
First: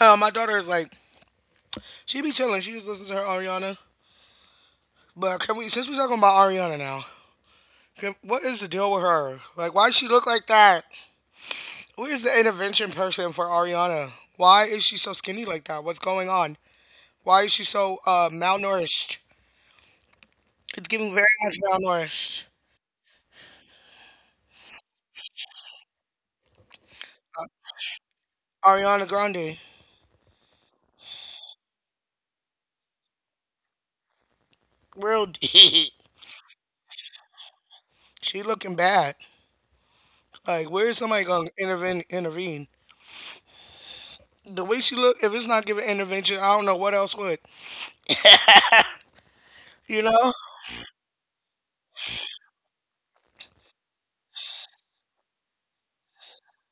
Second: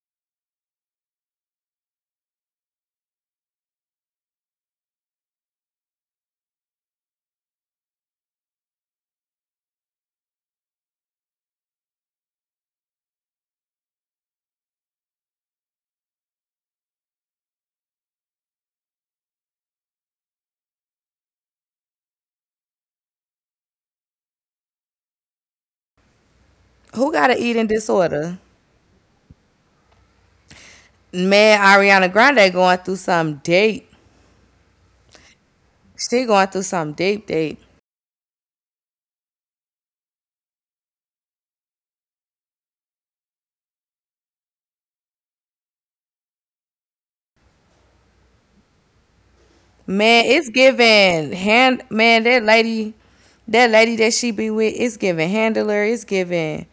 Speaker 1: Yeah, my daughter is like, she be chilling. She just listens to her Ariana. But can we, since we're talking about Ariana now, can, what is the deal with her? Like, why does she look like that? Where's the intervention person for Ariana? Why is she so skinny like that? What's going on? Why is she so uh, malnourished? It's giving very much malnourished.
Speaker 2: Who got an eating disorder?
Speaker 1: Ariana Grande,
Speaker 2: Man, Ariana Grande going through some deep.
Speaker 1: real,
Speaker 2: She going through some deep deep.
Speaker 1: she looking bad. Like, where is somebody gonna intervene? Intervene? The way she look, if it's not giving intervention, I don't know what else would. You
Speaker 2: Man,
Speaker 1: know?
Speaker 2: it's giving hand man, that lady that lady that she be with, it's giving handler, it's giving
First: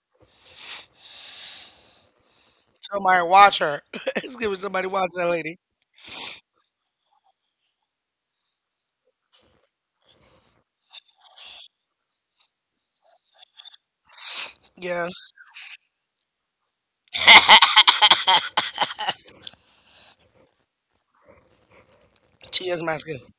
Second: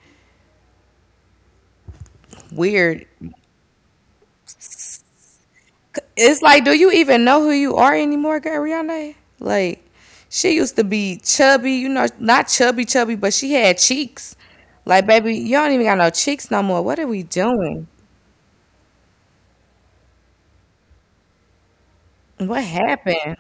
Speaker 2: weird.
Speaker 1: Somebody watch her. It's giving somebody watch that lady.
Speaker 2: It's like, do you even know who you are anymore, girl, Rihanna? Like, she used to be chubby, you know, not chubby, chubby, but she had cheeks. Like,
Speaker 1: Yeah,
Speaker 2: baby, you don't even got no cheeks no more. What are we doing? What
Speaker 1: she is masculine.
Speaker 2: happened?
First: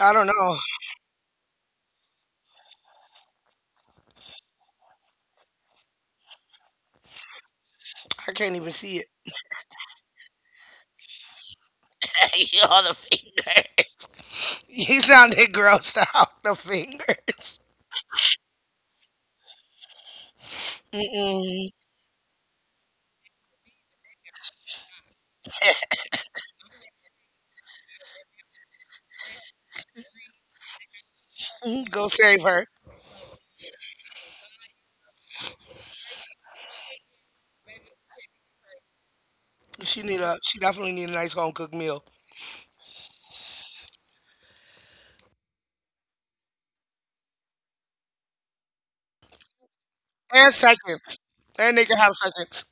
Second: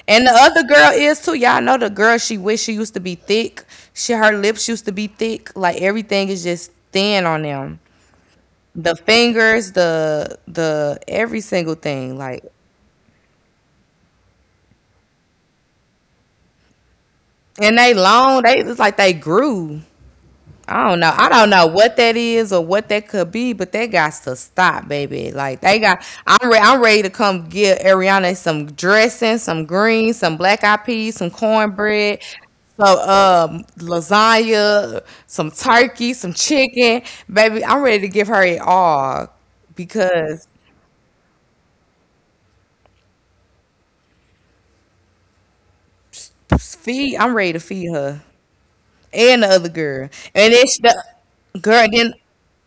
Speaker 1: I don't
Speaker 2: And the
Speaker 1: know.
Speaker 2: other girl is too. Y'all know the girl. She wish she used to be thick. She her lips used to be thick. Like everything is just thin on them.
Speaker 1: I can't even
Speaker 2: The
Speaker 1: see it.
Speaker 2: fingers, the the every single thing. Like
Speaker 1: You all the finger. You sounded grossed out. The fingers.
Speaker 2: and they long. They it's like they grew. I don't know. I don't
Speaker 1: Mm-mm.
Speaker 2: know what that is or what that could be, but that got to stop, baby. Like they got, I'm re- I'm ready to come give Ariana some dressing, some greens, some black eyed peas, some
Speaker 1: Mm, go
Speaker 2: cornbread,
Speaker 1: save her.
Speaker 2: some um lasagna, some turkey, some chicken, baby. I'm ready to give her it all
Speaker 1: She need a.
Speaker 2: because
Speaker 1: She definitely need a nice home cooked meal
Speaker 2: feed. I'm ready to feed her and the other girl,
Speaker 1: and
Speaker 2: and it's the
Speaker 1: seconds. And they
Speaker 2: girl.
Speaker 1: can have
Speaker 2: Then…
Speaker 1: seconds.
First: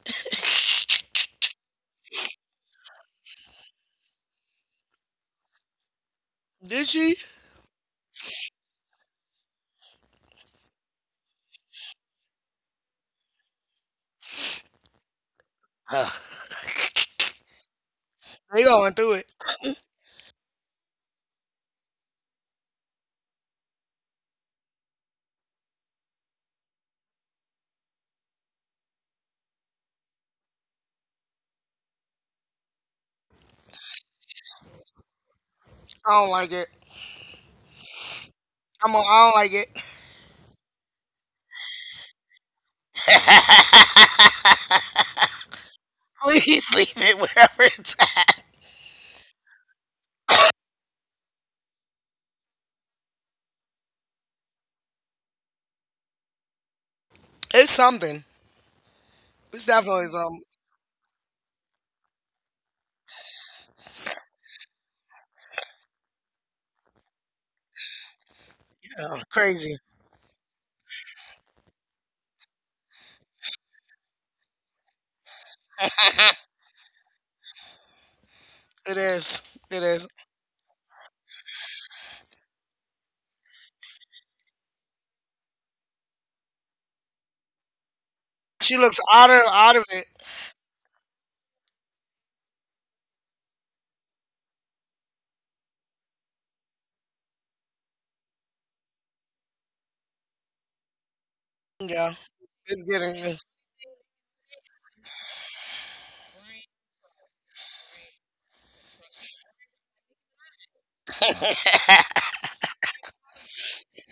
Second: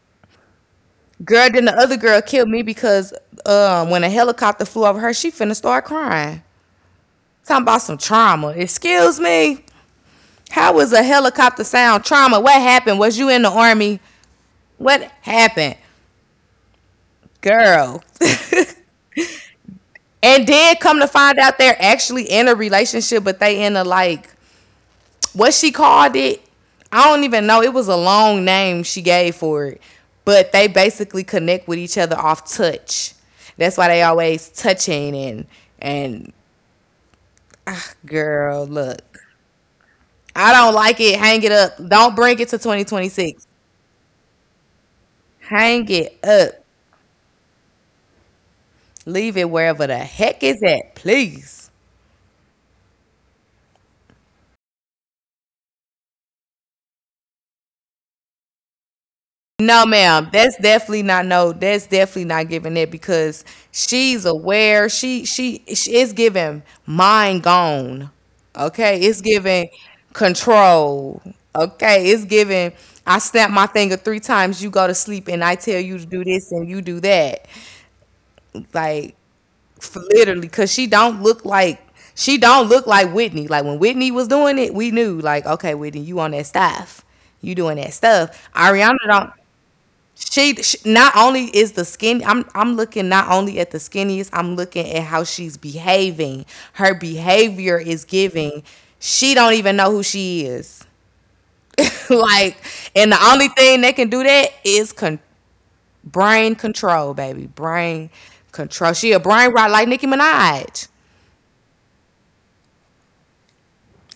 Speaker 2: Girl, then the other girl killed me because um, when a helicopter flew over her, she finna start crying.
Speaker 1: Did she?
Speaker 2: Talking about some trauma. Excuse me. How was a helicopter sound trauma? What happened? Was you in the army? What happened?
Speaker 1: Ugh.
Speaker 2: Girl.
Speaker 1: They going through it.
Speaker 2: And then come to find out they're actually in a relationship, but they in a like… what she called it. I don't even know. It was a long name she gave for it. But they basically connect with each other off touch. That's why they always touching and
Speaker 1: I
Speaker 2: and
Speaker 1: don't like it.
Speaker 2: Girl,
Speaker 1: I'm. On,
Speaker 2: look.
Speaker 1: I don't like
Speaker 2: I don't like it. Hang it up. Don't bring it to twenty twenty-six.
Speaker 1: it.
Speaker 2: Hang it up.
Speaker 1: Please leave it wherever it's at.
Speaker 2: Leave it wherever the heck it's at, please.
Speaker 1: It's something. It's
Speaker 2: No,
Speaker 1: definitely
Speaker 2: ma'am.
Speaker 1: some,
Speaker 2: That's definitely not no. That's definitely not giving it because she's aware. She she, she is giving mind gone. Okay, it's
Speaker 1: yeah,
Speaker 2: giving
Speaker 1: crazy.
Speaker 2: control. Okay, it's giving. I snap my finger three times. You go to sleep, and I tell you to do this, and you do that.
Speaker 1: It
Speaker 2: Like…
Speaker 1: is. It
Speaker 2: F-
Speaker 1: is.
Speaker 2: literally because she don't look like she don't look like Whitney. Like when Whitney was doing it we knew like okay Whitney you on that stuff, you doing that stuff.
Speaker 1: She
Speaker 2: Ariana
Speaker 1: looks
Speaker 2: don't…
Speaker 1: out of out of it.
Speaker 2: she, she not only is the skin, i'm I'm looking not only at the skinniest, I'm looking at how she's behaving. Her behavior is giving she don't even know who she is.
Speaker 1: Yeah,
Speaker 2: Like,
Speaker 1: it's
Speaker 2: and the
Speaker 1: getting.
Speaker 2: only thing that can do that is con- brain control, baby. Brain control. She a brain rot like Nicki Minaj.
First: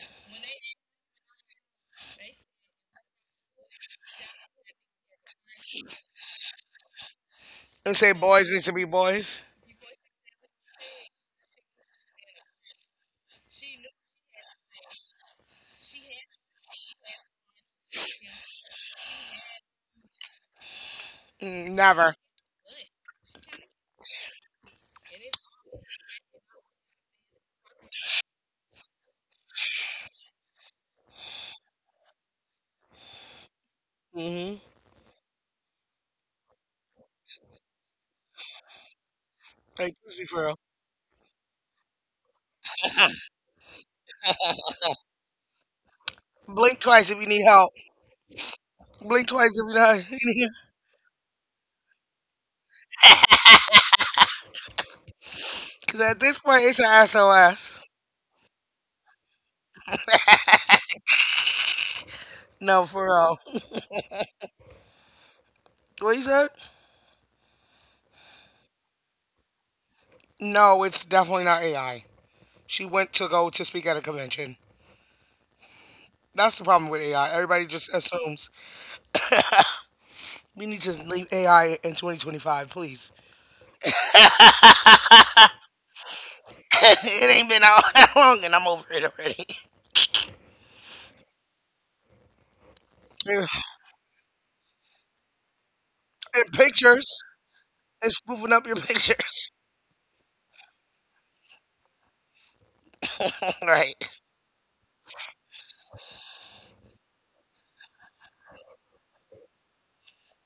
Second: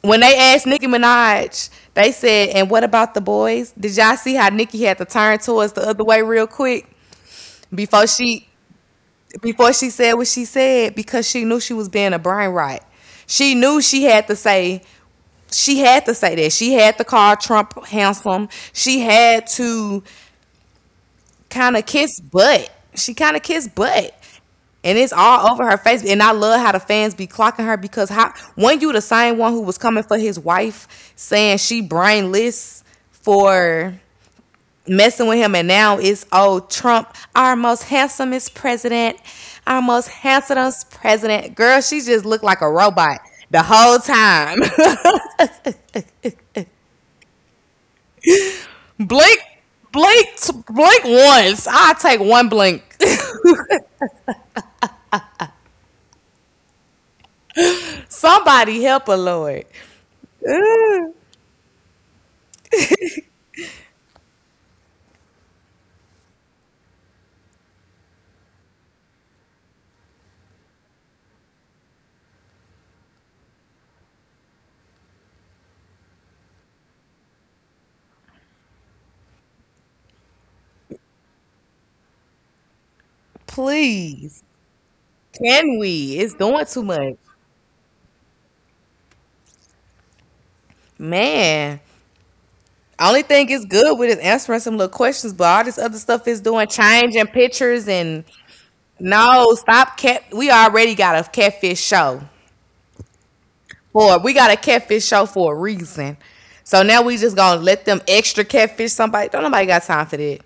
Speaker 2: When they asked Nicki Minaj, they said, "And what about the boys?" Did y'all see how Nicki had to turn towards the other way real quick
Speaker 1: And
Speaker 2: before
Speaker 1: say
Speaker 2: she
Speaker 1: boys need to be boys.
Speaker 2: before she said what she said, because she knew she was being a brain rot. She knew she had to say. She had to say that. She had to call Trump handsome. She had to
Speaker 1: Mm,
Speaker 2: kind of
Speaker 1: never.
Speaker 2: kissed butt. She kind of kissed butt. And it's all over her face. And I love how the fans be clocking her because how when you the same one who was coming for his wife saying she brainless for
Speaker 1: Hmm.
Speaker 2: messing with him, and now it's oh Trump, our most handsomest president, our
Speaker 1: Like,
Speaker 2: most
Speaker 1: let's be for real.
Speaker 2: handsomest president. Girl, she just looked like a robot the whole time.
Speaker 1: Blink twice if you need help. Blink
Speaker 2: blink,
Speaker 1: twice if you
Speaker 2: blink,
Speaker 1: need help.
Speaker 2: Blink once. I'll take one blink.
Speaker 1: Because at this point, it's an S O S.
Speaker 2: Somebody help her, Lord.
Speaker 1: No, for real. What you said? No, it's definitely not A I. She went to go to speak at a convention. That's the problem with A I. Everybody just assumes we need to leave A I in twenty twenty-five, please.
Speaker 2: Please, can we? It's doing too much,
Speaker 1: It ain't been out that long, and I'm over it already.
Speaker 2: man. Only
Speaker 1: Yeah.
Speaker 2: thing is good with is answering some little questions, but all this other stuff is
Speaker 1: And
Speaker 2: doing
Speaker 1: pictures,
Speaker 2: changing pictures
Speaker 1: it's
Speaker 2: and
Speaker 1: moving up your pictures.
Speaker 2: no stop cat. We already got a catfish show
Speaker 1: Right,
Speaker 2: for we got a catfish show for a reason. So now we just gonna let them extra catfish somebody. Don't nobody got time for that.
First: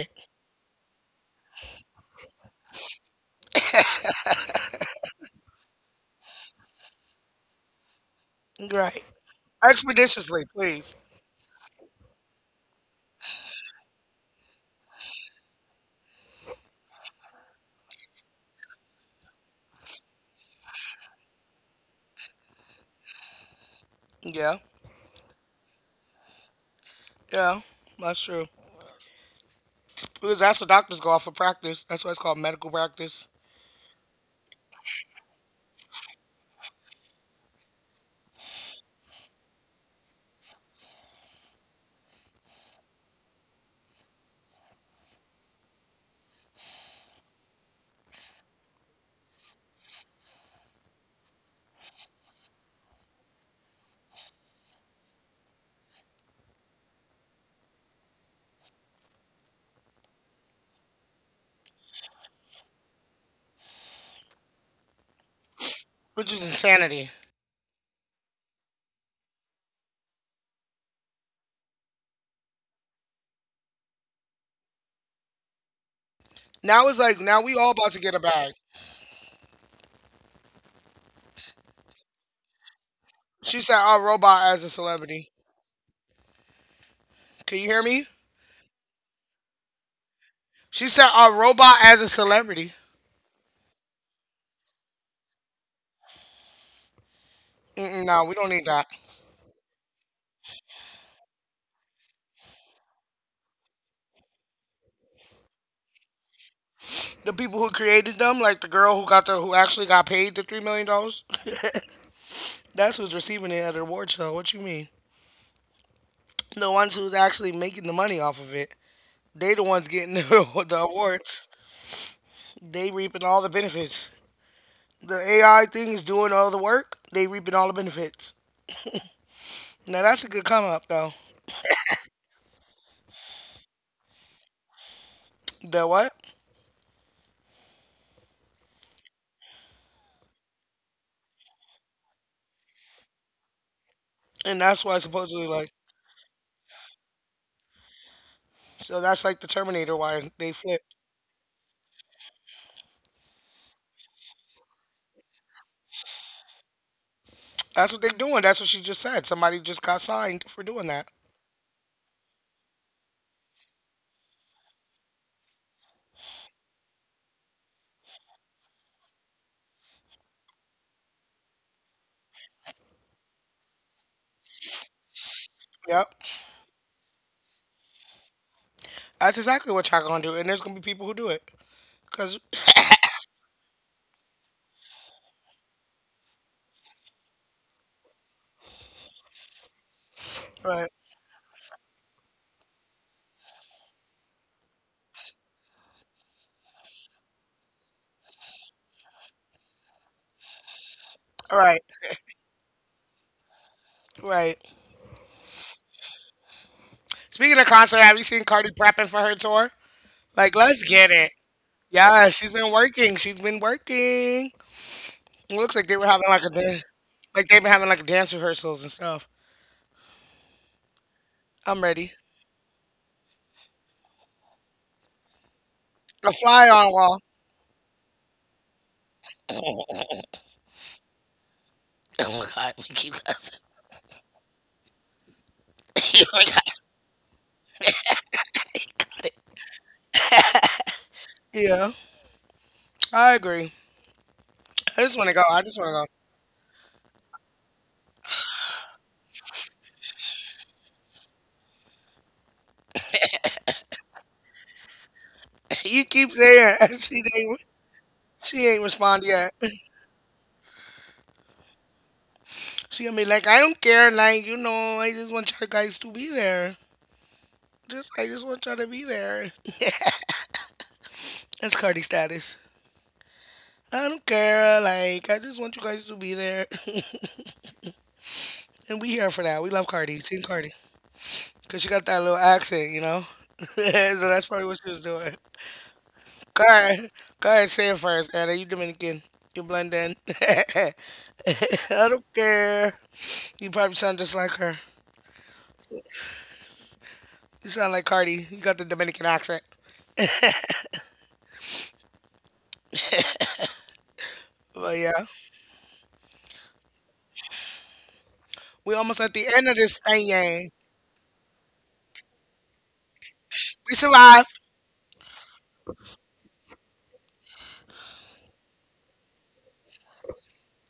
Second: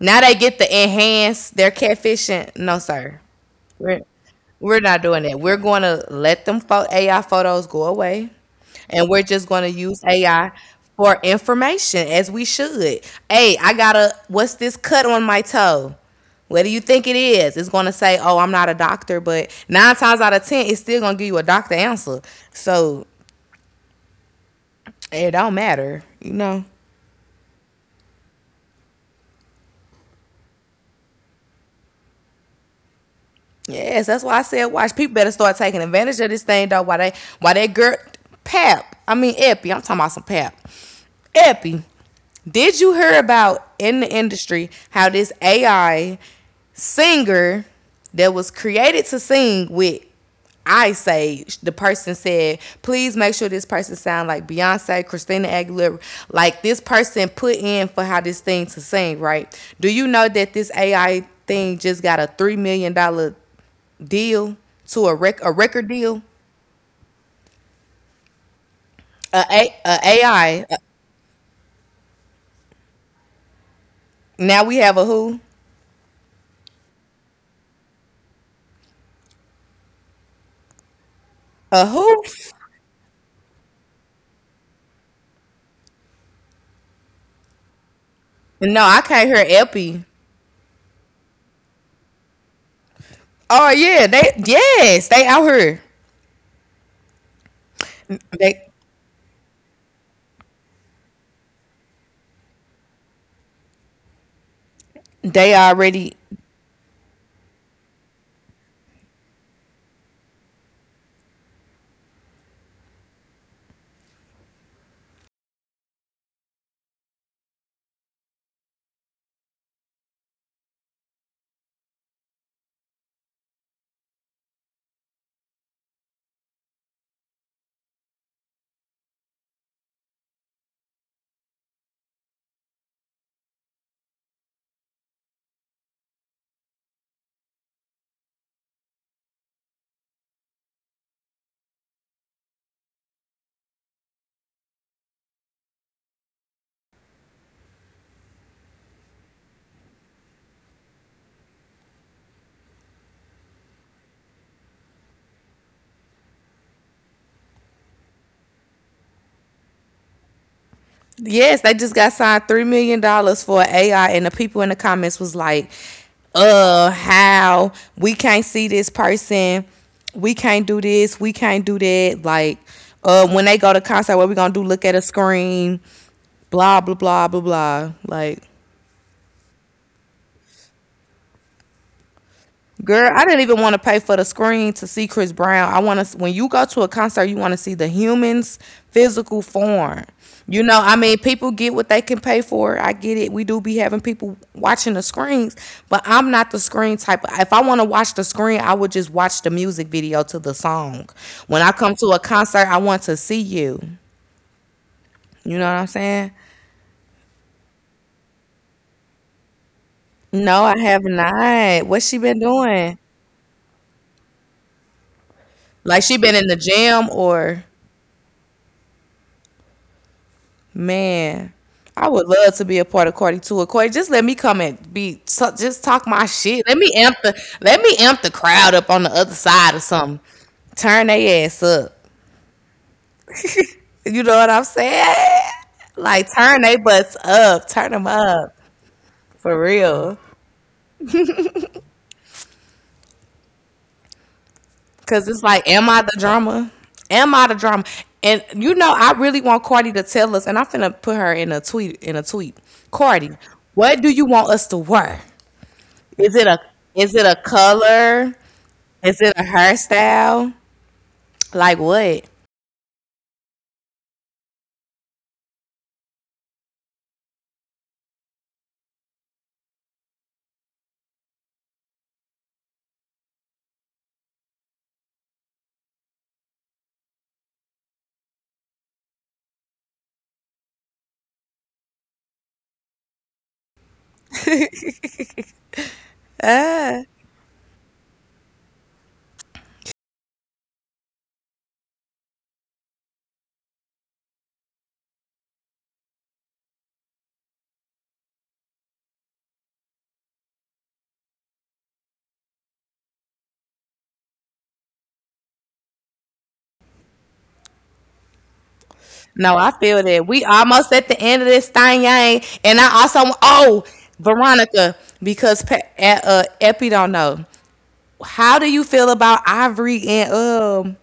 Speaker 2: Now they get the enhance their catfishing. No sir. We're we're not doing that. We're going to let them pho- A I photos go away,
Speaker 1: right.
Speaker 2: and we're just going to use
Speaker 1: Expeditiously,
Speaker 2: A I
Speaker 1: please.
Speaker 2: for information as we should. Hey, I got a what's this cut on my toe? What do you think it is? It's going to say, "Oh, I'm not a doctor," but nine times out of ten, it's still going to give you a doctor answer. So
Speaker 1: Yeah,
Speaker 2: it don't matter, you know.
Speaker 1: yeah, that's true. Because that's what doctors go off for practice. That's why it's called medical practice,
Speaker 2: Yes, that's why I said watch. People better start taking advantage of this thing though. Why they why they girl… Pap. I mean Epi. I'm talking about some Pap. Epi. Did you hear about in the industry how this A I singer that was created to sing with… I say the person said, please make sure this person sound like Beyonce, Christina Aguilera, like this person put in for how this thing to sing, right? Do you know that this A I thing just got a three million dollar deal to a rec a record deal,
Speaker 1: which is insanity.
Speaker 2: a, a, a AI. Now we have a who,
Speaker 1: Now it's like now we all about to get a bag.
Speaker 2: a who?
Speaker 1: She said our robot as a celebrity. Can you hear me?
Speaker 2: No, I can't hear Epi.
Speaker 1: She said our robot as a celebrity.
Speaker 2: Oh yeah, they yes they out here.
Speaker 1: Mm-mm, no, we don't need
Speaker 2: They
Speaker 1: that.
Speaker 2: they already
Speaker 1: The people who created them, like the girl who got the who actually got paid the three million dollars, that's who's receiving it at the award show. What you mean? The ones who's actually making the money off of it, they the ones getting the, the awards. They reaping all the benefits. The A I thing is doing all the work. They reaping all the benefits. Now that's a good come up though. The what? And that's why supposedly like, so that's like the Terminator why they flip? That's what they're doing. That's what she just said. Somebody just got signed for doing that.
Speaker 2: yes they just got signed three million dollars for A I, and the people in the comments was like, uh, how we can't see this person, we can't do this, we can't do that. Like, uh, when they go to concert, what we gonna do? Look at a screen.
Speaker 1: Yep.
Speaker 2: Blah blah blah blah blah. Like,
Speaker 1: That's exactly what y'all gonna do, and there's gonna be people who do it. Cause
Speaker 2: girl, I didn't even want to pay for the screen to see Chris Brown. I want to… when you go to a concert, you want to see the human's physical form. You know, I
Speaker 1: right,
Speaker 2: mean, people get what they can pay for. I get it. We do be having people watching the screens, but I'm not the screen type. If I want to watch the screen, I would just watch the music video to the song. When I
Speaker 1: right,
Speaker 2: come to a concert, I want to see you.
Speaker 1: right.
Speaker 2: You know what I'm saying?
Speaker 1: Speaking of concert, have you seen Cardi prepping for her tour?
Speaker 2: No,
Speaker 1: Like,
Speaker 2: I
Speaker 1: let's
Speaker 2: have
Speaker 1: get it.
Speaker 2: not. What's she been
Speaker 1: Yeah, she's been
Speaker 2: doing?
Speaker 1: working. She's been working. It looks like
Speaker 2: Like
Speaker 1: they
Speaker 2: she
Speaker 1: were
Speaker 2: been
Speaker 1: having
Speaker 2: in
Speaker 1: like
Speaker 2: the
Speaker 1: a day,
Speaker 2: gym
Speaker 1: like
Speaker 2: or…
Speaker 1: they've been having like dance rehearsals and stuff.
Speaker 2: Man,
Speaker 1: I'm
Speaker 2: I would
Speaker 1: ready.
Speaker 2: love to be a part of Cardi Tour. Corey, just let me come and be so, just talk my
Speaker 1: A
Speaker 2: shit. Let
Speaker 1: fly
Speaker 2: me
Speaker 1: on
Speaker 2: amp
Speaker 1: wall.
Speaker 2: the let me amp the crowd up on the other side or something. Turn they ass up.
Speaker 1: Oh my god, we keep cussing.
Speaker 2: You know what I'm saying? Like
Speaker 1: Oh my
Speaker 2: turn
Speaker 1: god.
Speaker 2: they butts up. Turn them up for real.
Speaker 1: Yeah, I agree. I
Speaker 2: Cause
Speaker 1: just want
Speaker 2: it's
Speaker 1: to go.
Speaker 2: like,
Speaker 1: I
Speaker 2: am
Speaker 1: just
Speaker 2: I the
Speaker 1: want.
Speaker 2: drama? Am I the drama? And you know, I really want Cardi to tell us. And I'm finna put her in a tweet. In a tweet, Cardi, what do you want us to wear?
Speaker 1: You
Speaker 2: Is
Speaker 1: keep
Speaker 2: it a
Speaker 1: saying
Speaker 2: is it
Speaker 1: she
Speaker 2: a
Speaker 1: ain't
Speaker 2: color?
Speaker 1: she ain't
Speaker 2: Is
Speaker 1: respond
Speaker 2: it a
Speaker 1: yet.
Speaker 2: hairstyle? Like what?
Speaker 1: She gonna be like, I don't care, like you know, I just want y'all guys to be there. Just I just want y'all to be there. That's Cardi status. I don't care, like I just want you guys to be there, and we here for that. We love Cardi, Team Cardi, cause she got that little accent, you know. So that's probably what she was doing. Car, Car, say it first, Anna. You Dominican, you blend in. I don't care. You probably sound just like her. You sound like Cardi. You got the Dominican accent. But yeah, we almost at
Speaker 2: No,
Speaker 1: the
Speaker 2: I
Speaker 1: end of
Speaker 2: feel
Speaker 1: this
Speaker 2: that we
Speaker 1: thing.
Speaker 2: almost at the end of this thing, yang. And I also oh
Speaker 1: We survived.
Speaker 2: Veronica because Pe- uh, uh, Epi don't know. How do you feel about Ivory and um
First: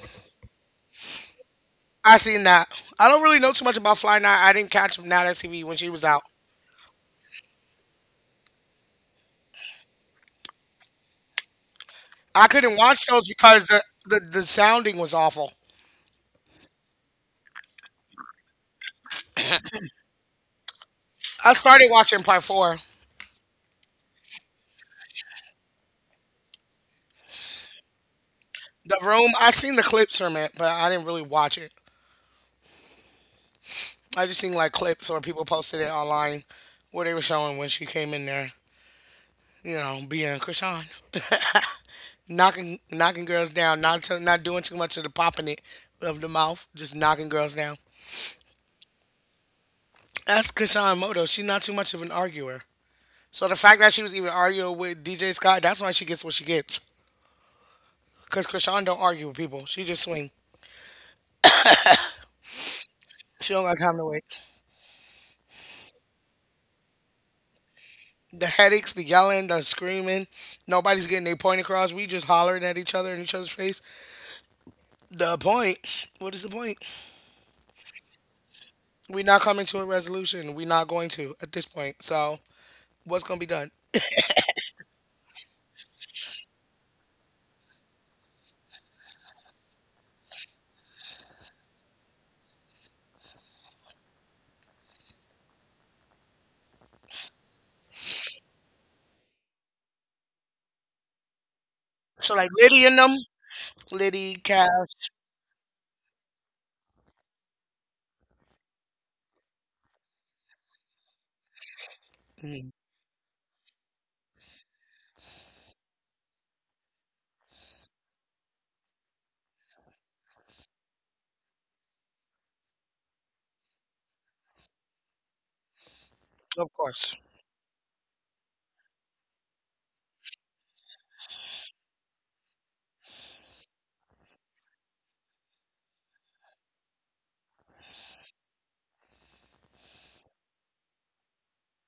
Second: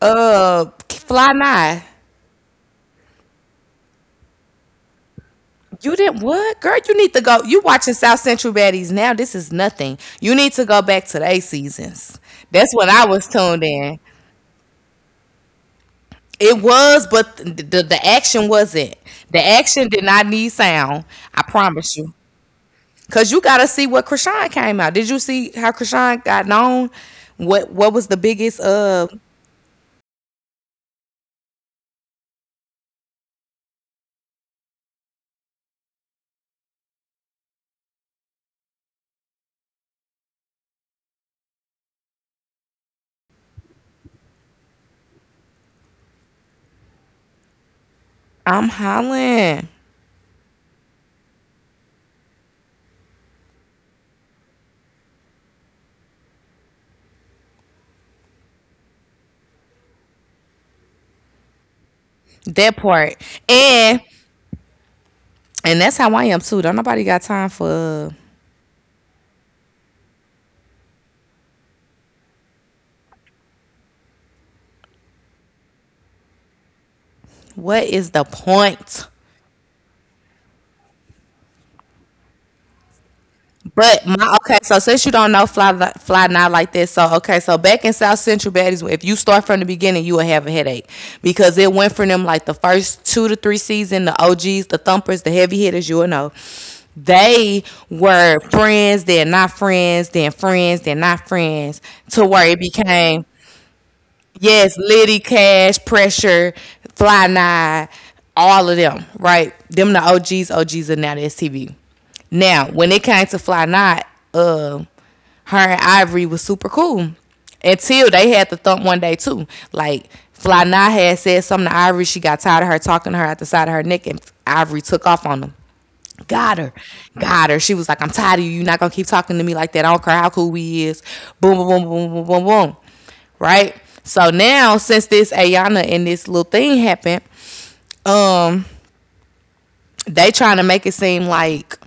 Speaker 2: uh Fly Nye?
Speaker 1: I seen that. I don't really know too much about Fly Night. I didn't catch Nat S C V when she
Speaker 2: You
Speaker 1: was
Speaker 2: didn't
Speaker 1: out.
Speaker 2: what? Girl, you need to go. You watching South Central Baddies now. This is nothing. You need to go back to their seasons.
Speaker 1: I
Speaker 2: That's
Speaker 1: couldn't
Speaker 2: what I
Speaker 1: watch
Speaker 2: was
Speaker 1: those
Speaker 2: tuned
Speaker 1: because the,
Speaker 2: in.
Speaker 1: the, the sounding was awful.
Speaker 2: It was, but the, the the action wasn't. The action did not need sound. I
Speaker 1: I started
Speaker 2: promise you,
Speaker 1: watching part four.
Speaker 2: because you got to see what Krishan came out. Did you see how Krishan got known? What What was the biggest?
Speaker 1: The
Speaker 2: Uh,
Speaker 1: room, I seen the clips from it, but I didn't really watch it. I just seen like clips or people posted it online where they were showing when she came in there, you know, being Krishan. Knocking knocking girls down, not to, not doing too much of the popping it of the mouth, just knocking girls down.
Speaker 2: I'm hollering
Speaker 1: That's Krishan Moto. She's not too much of an arguer. So the fact that she was even arguing with D J Scott, that's why she gets what she gets. Cause Krishan don't argue with people. She just swing.
Speaker 2: that part,
Speaker 1: She don't got time
Speaker 2: and
Speaker 1: to wait.
Speaker 2: and that's how I am too. Don't nobody got time for. Uh,
Speaker 1: The headaches, the yelling, the screaming, nobody's getting their point across. We just hollering at each other in each other's face. The point. What is the point?
Speaker 2: what is the point?
Speaker 1: We not coming to a resolution. We not going to at this point. So what's gonna be done?
Speaker 2: But my okay, so since you don't know fly li- fly not like this, so okay, so back in South Central Baddies, if you start from the beginning, you will have a headache because it went from them like the first two to three season, the O Gs, the thumpers, the heavy hitters, you will know. They were friends, then not friends, then friends, then not friends, to
Speaker 1: So
Speaker 2: where
Speaker 1: like
Speaker 2: it
Speaker 1: Liddy and them,
Speaker 2: became
Speaker 1: Liddy,
Speaker 2: yes,
Speaker 1: Cash,
Speaker 2: Liddy, Cash, Pressure, Fly Nine, all of them, right? Them the O Gs, O Gs are now the S T V. Now,
Speaker 1: mhm,
Speaker 2: when it came to Fly Nine, uh, her and Ivory was super cool until they had the thump one day too. Like Fly Nine had said something to Ivory, she got tired of her talking to her at the side of her neck, and Ivory took off on them. Got
Speaker 1: of
Speaker 2: her.
Speaker 1: course.
Speaker 2: Got her. She was like, I'm tired of you. You're not gonna keep talking to me like that. I don't care how cool we is. Boom, boom, boom, boom, boom, boom, boom. Right? So now since this Ayana and this little thing happened, um, they trying to make it seem like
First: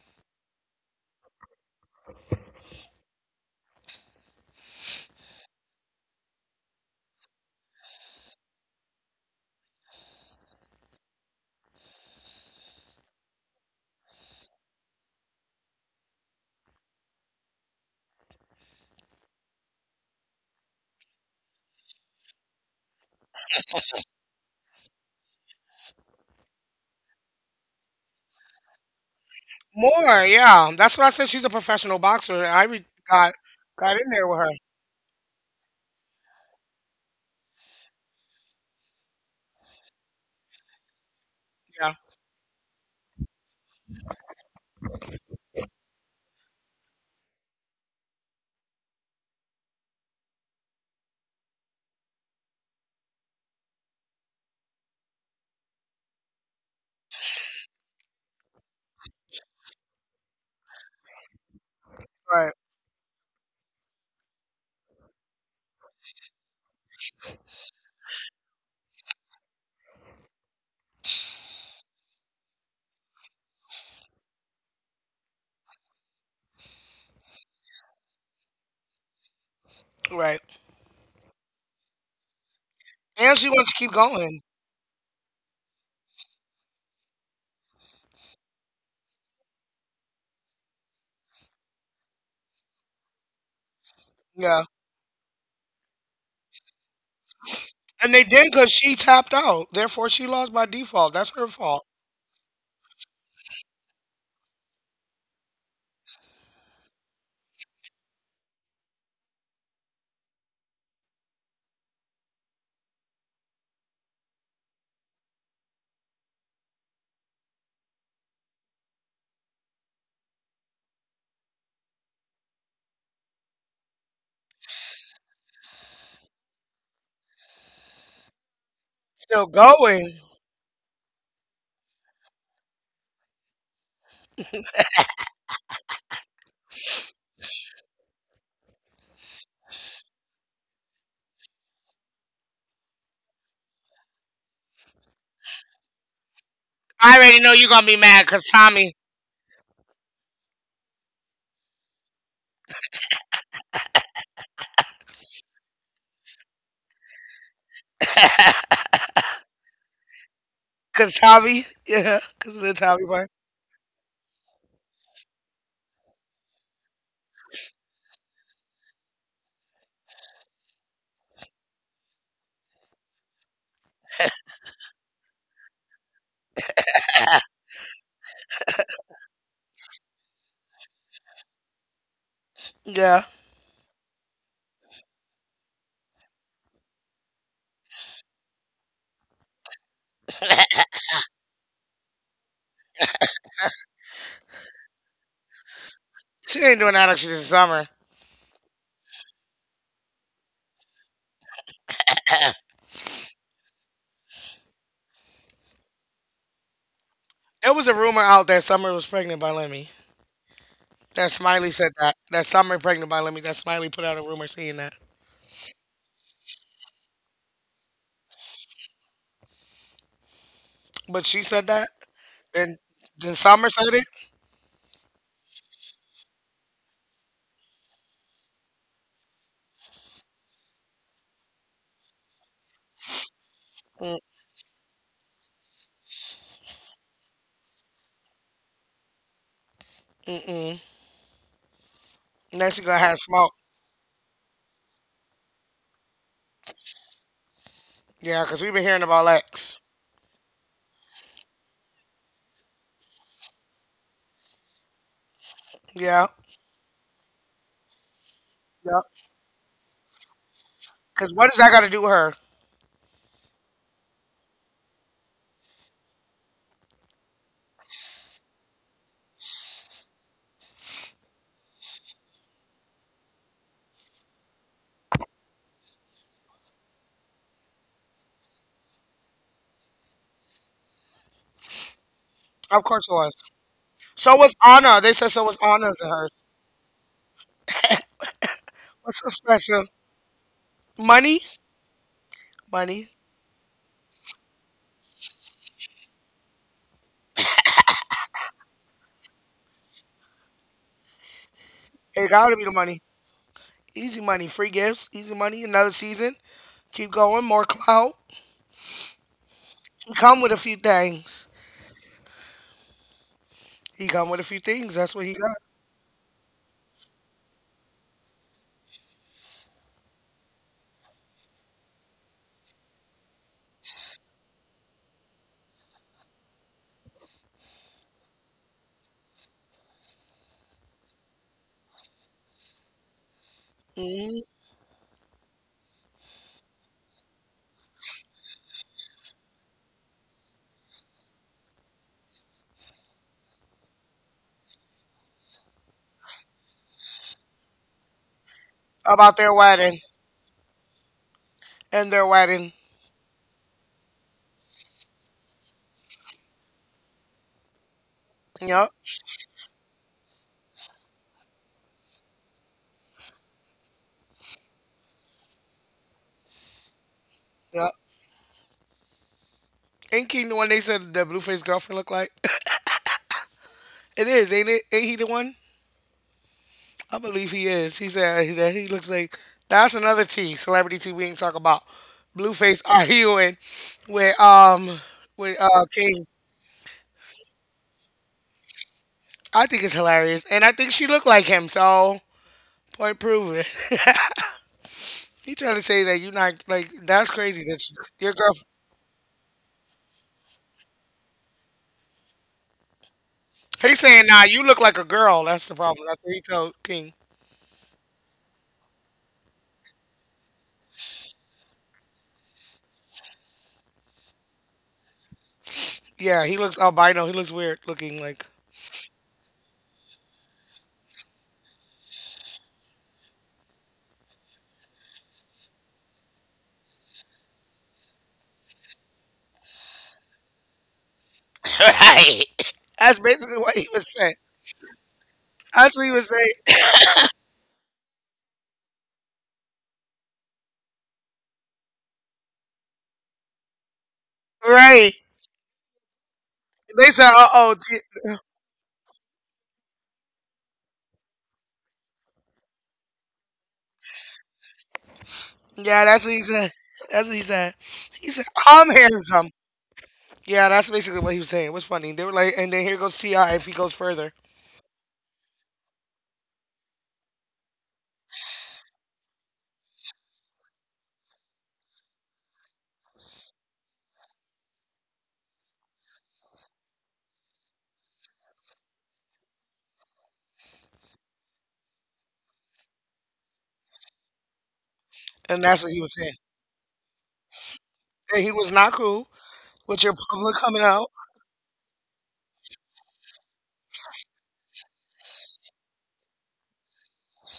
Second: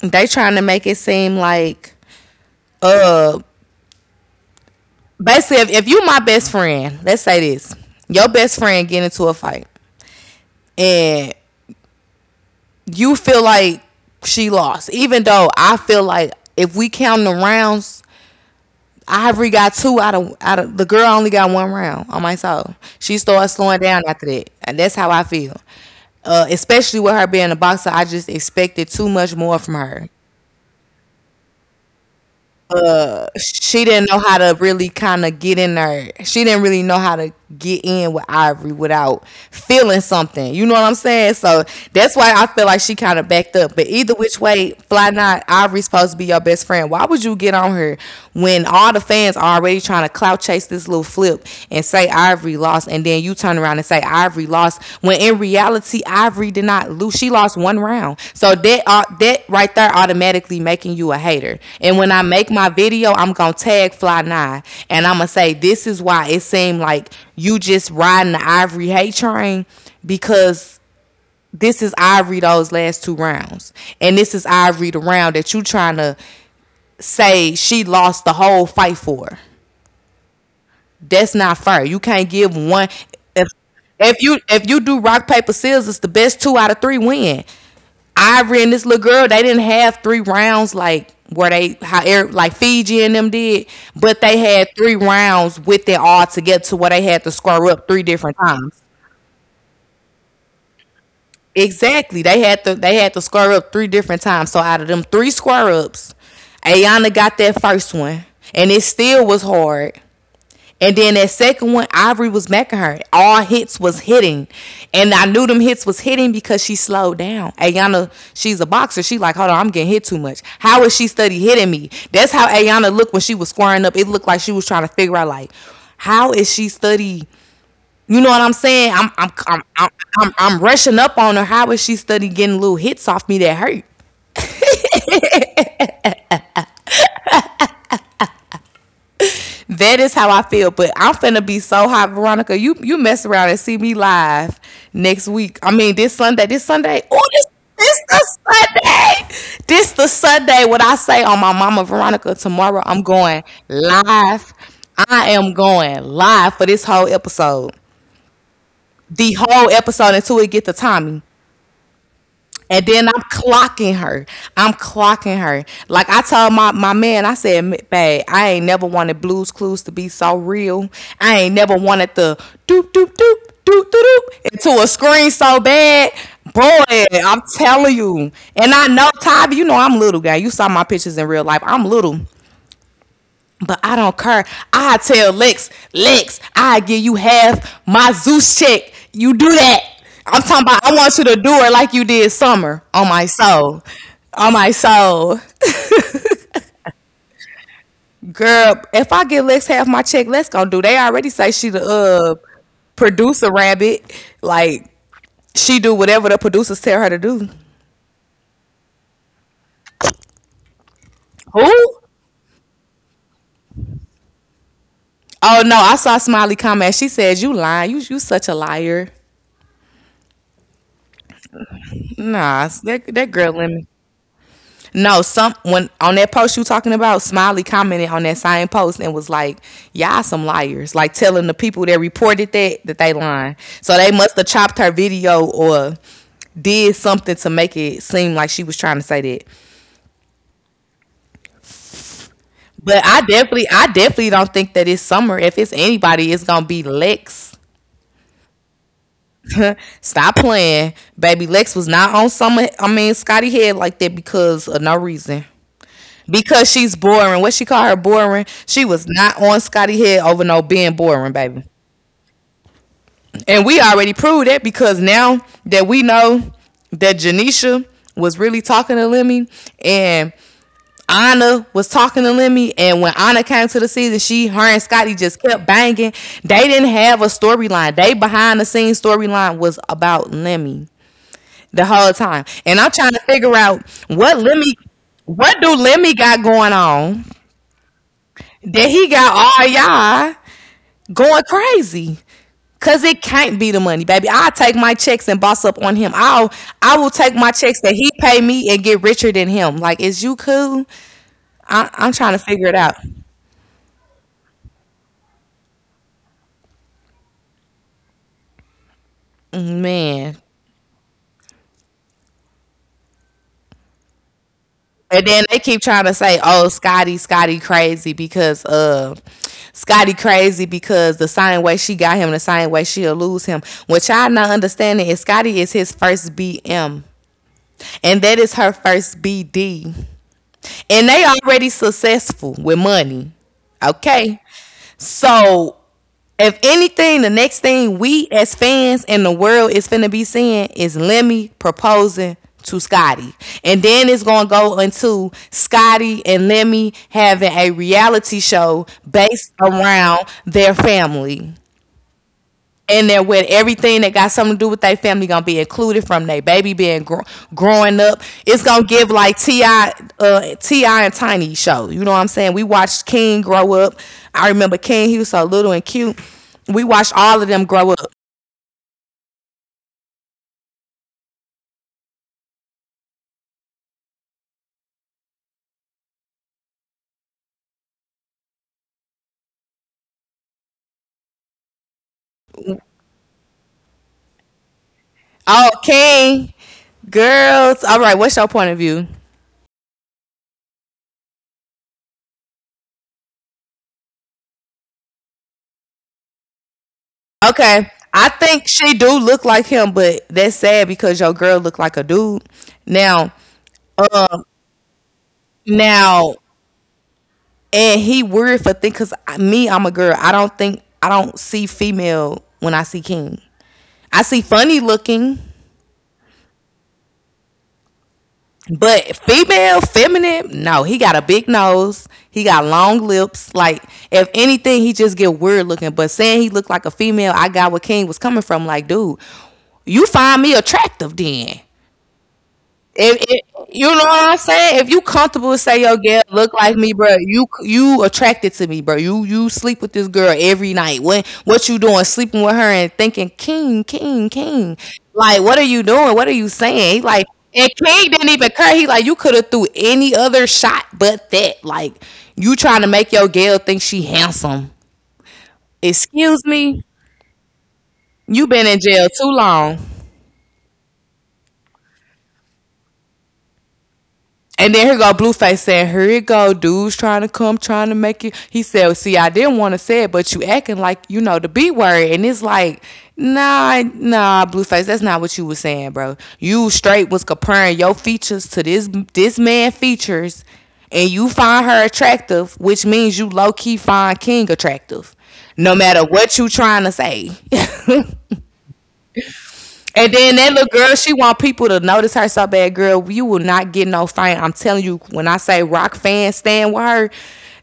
Speaker 2: they trying to make it seem like uh basically if, if you my best friend, let's say this. Your best friend get into a fight and you feel like she lost, even though I feel like if we count the rounds Ivory got two out of out of the girl only got one round on my soul. She started slowing down after that, and that's how I feel. Uh, especially with her being a boxer, I just expected too much more from her.
Speaker 1: More, yeah. That's what I said. She's a professional boxer. I re- got
Speaker 2: She
Speaker 1: got
Speaker 2: didn't
Speaker 1: in
Speaker 2: know
Speaker 1: there
Speaker 2: how
Speaker 1: with her.
Speaker 2: to really kind of get in there. She didn't really know how to get in with Ivory without feeling something. You know what I'm saying? So
Speaker 1: Yeah,
Speaker 2: that's why I feel like she kind of backed up. But either which way, fly not Ivory's supposed to be your best friend. Why would you get on her when all the fans are already trying to clout chase this little flip and say Ivory lost, and then you turn around and say Ivory lost when in reality Ivory did not lose. She lost one round, so that uh, that right there automatically making you a hater. And when I make
Speaker 1: right,
Speaker 2: my video, I'm gonna tag Fly Nine, and I'm gonna say this is why it seemed like you just riding the Ivory hate train because this is Ivory those last two rounds, and this is Ivory the round that you trying to say she lost the whole fight for.
Speaker 1: right.
Speaker 2: That's not fair. You can't give one.
Speaker 1: And
Speaker 2: If
Speaker 1: she wants to keep
Speaker 2: if you
Speaker 1: going.
Speaker 2: if you do rock paper scissors, the best two out of three win. Ivory and this little girl, they didn't have three rounds like where they how er- like Fiji and them did, but they
Speaker 1: Yeah,
Speaker 2: had three rounds with it all to get to where they had to square up three
Speaker 1: and they
Speaker 2: different
Speaker 1: did because
Speaker 2: times.
Speaker 1: she tapped out. Therefore, she lost by default. That's her fault.
Speaker 2: Exactly. They had to they had to square up three different times. So out of them three square ups, Ayana got that first one. And it still was hard. And then that second one, Ivory was macking her. All hits was hitting. And I knew them hits was hitting because she slowed down. Ayanna, she's a boxer. She like, hold on, I'm getting hit too much. How is she study hitting me? That's how Ayanna looked when she was squaring up. It looked like she was trying to figure out like, how is she study? You know what I'm saying? I'm I'm
Speaker 1: Still
Speaker 2: I'm I'm,
Speaker 1: going.
Speaker 2: I'm, I'm rushing up on her. How is she study getting little hits off me that hurt? That is how I feel. But I'm finna be so hot, Veronica. You you mess around and see me live next week. I mean this Sunday. This Sunday.
Speaker 1: I
Speaker 2: Oh,
Speaker 1: already
Speaker 2: this
Speaker 1: know you're gonna be
Speaker 2: this
Speaker 1: mad
Speaker 2: the
Speaker 1: because Tommy,
Speaker 2: Sunday. This the Sunday. What I say on my mama Veronica tomorrow. I'm going live. I am going live for this whole episode. The whole episode until it get to
Speaker 1: because
Speaker 2: Tommy.
Speaker 1: Tommy, yeah, because of the
Speaker 2: And
Speaker 1: Tommy
Speaker 2: then I'm
Speaker 1: part.
Speaker 2: clocking her. I'm clocking her. Like I told my, my man, I said, "M- babe, I ain't never wanted Blues Clues to be so real. I ain't never wanted the doop doop doop doop doop doop into a screen so bad. Boy, I'm telling you. And I know Tyler, you know I'm little guy. You saw my pictures in real life. I'm little.
Speaker 1: Yeah,
Speaker 2: But I don't care. I tell Lex, Lex, I give you half my Zeus check. You do that. I'm talking about I want you to do it like you did summer on my soul. On my soul.
Speaker 1: she ain't doing that like she did Summer.
Speaker 2: Girl, if I give Lex half my check, Lex gonna do. They already say she the uh producer rabbit. Like she do whatever the producers tell her to do.
Speaker 1: There was a rumor out that Summer was pregnant by Lemmy. That Smiley said
Speaker 2: Who?
Speaker 1: that. That Summer pregnant by Lemmy. That Smiley put out a rumor saying that.
Speaker 2: Oh no, I saw Smiley comment. She said, you lying. You you such a liar.
Speaker 1: But she said that.
Speaker 2: Nah,
Speaker 1: Then
Speaker 2: that that
Speaker 1: then
Speaker 2: girl
Speaker 1: Summer
Speaker 2: lemon.
Speaker 1: said it.
Speaker 2: No, some when on that post you talking about, Smiley commented on that same post and was like, "Y'all some liars!" Like telling the people that reported that that they lying. So they
Speaker 1: Mm,
Speaker 2: must have chopped her video or did something to make it seem like she was trying to say that.
Speaker 1: mm-mm. Now she gonna
Speaker 2: But
Speaker 1: have
Speaker 2: I
Speaker 1: smoke.
Speaker 2: definitely, I definitely don't think that it's Summer. If it's anybody, it's gonna be Lex.
Speaker 1: Yeah, because we've been hearing about Lex.
Speaker 2: Stop playing, baby. Lex was not on Summer. I mean, Scotty head like that because of no reason.
Speaker 1: Yeah.
Speaker 2: Because she's boring. What she call her boring? She
Speaker 1: Yep.
Speaker 2: was not on Scotty head over no being boring,
Speaker 1: Because what does
Speaker 2: baby.
Speaker 1: that got to do with her?
Speaker 2: And we already proved that because now that we know that Janisha was really talking to Lemmy and Anna was talking to Lemmy, and when Anna came to the season, she, her, and Scotty just kept banging. They didn't have a storyline. They behind the scenes storyline was about Lemmy the whole time, and
Speaker 1: Of
Speaker 2: I'm
Speaker 1: course it
Speaker 2: trying to
Speaker 1: was.
Speaker 2: figure out
Speaker 1: So
Speaker 2: what
Speaker 1: was
Speaker 2: Lemmy,
Speaker 1: Anna. They said so was
Speaker 2: what do
Speaker 1: Anna's and
Speaker 2: Lemmy
Speaker 1: hers.
Speaker 2: got going on that he
Speaker 1: What's so
Speaker 2: got all
Speaker 1: special?
Speaker 2: y'all
Speaker 1: Money?
Speaker 2: going crazy. Cause
Speaker 1: Money.
Speaker 2: it can't be the money, baby. I'll take my checks and boss up on him. I'll I will take my checks that he pay me and get richer than him. Like, is you cool? I, I'm
Speaker 1: It
Speaker 2: trying to
Speaker 1: got to be
Speaker 2: figure
Speaker 1: the
Speaker 2: it out.
Speaker 1: money. Easy money. Free gifts. Easy money. Another season. Keep going. More clout. He
Speaker 2: Man.
Speaker 1: come with a few things. He come with a few things. That's what
Speaker 2: And
Speaker 1: he
Speaker 2: then
Speaker 1: got.
Speaker 2: they keep trying to say, oh, Scotty, Scotty crazy because uh Scotty crazy because the same way she got him, the same way she'll lose him. What y'all not understanding is Scotty is his first B M. And that is her first B D. And they already successful with money. Okay.
Speaker 1: Mm-hmm.
Speaker 2: So if anything, the next thing we as fans in the world is finna be seeing is Lemmy proposing to Scotty. And then it's gonna go into Scotty and Lemmy having a reality show
Speaker 1: About their
Speaker 2: based
Speaker 1: wedding
Speaker 2: around their family
Speaker 1: and their wedding.
Speaker 2: and they're with everything that got something to do with their family gonna be included from their baby being gro- growing up. It's gonna
Speaker 1: Yep,
Speaker 2: give like Ti, uh, Ti and Tiny show. You know what I'm saying? We watched King grow up. I remember King. He was so little and cute. We watched all of them
Speaker 1: yep.
Speaker 2: grow up.
Speaker 1: Ain't Keaton the one they said the blueface girlfriend looked like? It is, ain't it? Ain't he the one? I believe he is. He said that he looks like that's another T, celebrity T we ain't talk about. Blueface are healing with um with
Speaker 2: Oh,
Speaker 1: uh King.
Speaker 2: King, girls. All right, what's your point of view?
Speaker 1: I think it's hilarious. And I think she looked like him, so point proven. He trying to say that you not like that's crazy that
Speaker 2: Okay,
Speaker 1: you,
Speaker 2: I
Speaker 1: your girl,
Speaker 2: think she do look like him, but that's sad because your girl look like a dude. Now,
Speaker 1: he's saying
Speaker 2: uh,
Speaker 1: nah you look like a girl, that's the problem. That's
Speaker 2: now
Speaker 1: what he told King.
Speaker 2: and he worried for things because me, I'm a girl, I don't think i don't see female when I see King, I see funny looking.
Speaker 1: Yeah, he looks albino. He looks weird looking. Like
Speaker 2: But female feminine, no, he got a big nose, he got long lips. Like if anything he just get weird looking, but saying he looked like a female, I got where King was coming from. Like, dude, you find me attractive then.
Speaker 1: right. That's
Speaker 2: If, if
Speaker 1: basically what
Speaker 2: you
Speaker 1: he
Speaker 2: know
Speaker 1: was
Speaker 2: what
Speaker 1: saying.
Speaker 2: I'm saying, if you comfortable to say
Speaker 1: That's
Speaker 2: your
Speaker 1: what he
Speaker 2: girl
Speaker 1: was
Speaker 2: look like
Speaker 1: saying.
Speaker 2: me, bro, you you attracted to me, bro. You you sleep with this girl every night. What what you doing? Sleeping with her and thinking king, king, king.
Speaker 1: Right.
Speaker 2: Like what are you doing? What are you saying? He
Speaker 1: They
Speaker 2: like,
Speaker 1: said, "Uh
Speaker 2: and
Speaker 1: oh." T-.
Speaker 2: King didn't even care. He like you could have threw any other shot but that. Like you trying to make your girl think she handsome.
Speaker 1: Yeah, that's what he
Speaker 2: Excuse
Speaker 1: said.
Speaker 2: me,
Speaker 1: That's what he said. He
Speaker 2: you
Speaker 1: said,
Speaker 2: been in
Speaker 1: "I'm
Speaker 2: jail too
Speaker 1: handsome."
Speaker 2: long.
Speaker 1: Yeah, that's basically what he was saying. It was funny. They were like, and then here goes Ti if he goes further,
Speaker 2: And then here go Blueface saying, "Here it go, dudes trying to come, trying to make you." He said, well, "See, I didn't want to say it, but you acting like you know the B word." And it's like, nah, nah, Blueface, that's not what you was saying, bro. You straight was comparing your features to this this man features, and you find her attractive, which means you low key find King attractive,
Speaker 1: and
Speaker 2: no
Speaker 1: that's what
Speaker 2: matter
Speaker 1: he was saying.
Speaker 2: what you trying to say.
Speaker 1: And he was not cool with
Speaker 2: And
Speaker 1: your
Speaker 2: then that
Speaker 1: public
Speaker 2: little
Speaker 1: coming
Speaker 2: girl, she
Speaker 1: out.
Speaker 2: want people to notice her so bad, girl. You will not get no fame. I'm telling you, when I say rock fans stand with her,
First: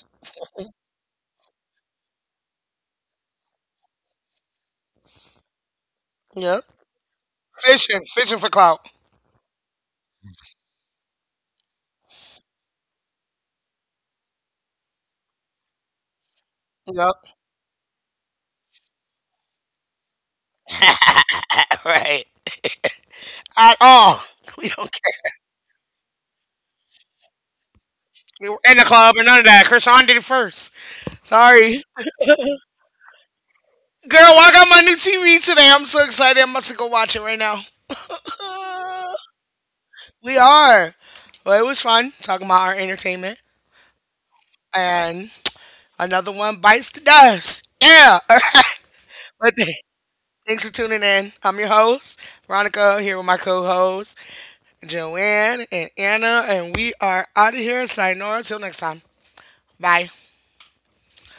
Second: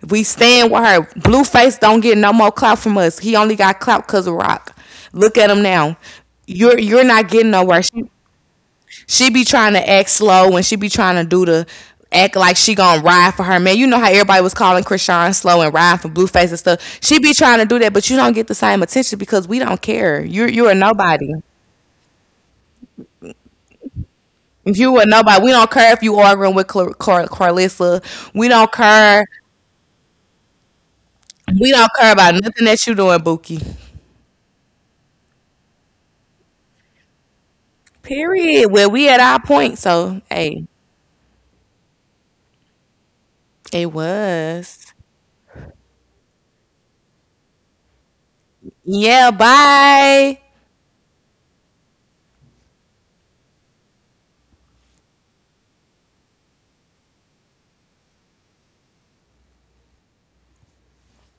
Speaker 2: we stand with her. Blueface don't get no more clout from us. He only got clout because of rock. Look at him now.
Speaker 1: Yep.
Speaker 2: You're you're not getting nowhere.
Speaker 1: Fishing,
Speaker 2: She,
Speaker 1: fishing for clout.
Speaker 2: she be trying to act slow and she be trying to do the act like she gonna ride for her man. You know how everybody was calling Krishan slow and ride for Blueface and stuff.
Speaker 1: Yep.
Speaker 2: She be trying to do that, but you don't get the same attention because we don't care. You're you're a nobody.
Speaker 1: Right. At all. We
Speaker 2: If
Speaker 1: don't
Speaker 2: you were
Speaker 1: care.
Speaker 2: nobody, we don't care if you arguing with Car- Car- Carlissa.
Speaker 1: We
Speaker 2: We
Speaker 1: were
Speaker 2: don't
Speaker 1: in the club and
Speaker 2: care.
Speaker 1: none of that. Krishan did it first.
Speaker 2: We
Speaker 1: Sorry.
Speaker 2: don't care about nothing that you doing, Buki.
Speaker 1: Girl, I got my new T V today. I'm so excited. I'm about to go watch it right now.
Speaker 2: Period. Well, we
Speaker 1: Uh,
Speaker 2: at our point, so
Speaker 1: we
Speaker 2: hey,
Speaker 1: are. Well, it was fun talking about our entertainment.
Speaker 2: it was.
Speaker 1: And another one bites the dust. Yeah. All right.
Speaker 2: Yeah.
Speaker 1: But th-
Speaker 2: Bye.
Speaker 1: Thanks for tuning in. I'm your host, Veronica, here with my co host, Joanne and Anna. And we are out of here. Sayonara. Till next time. Bye.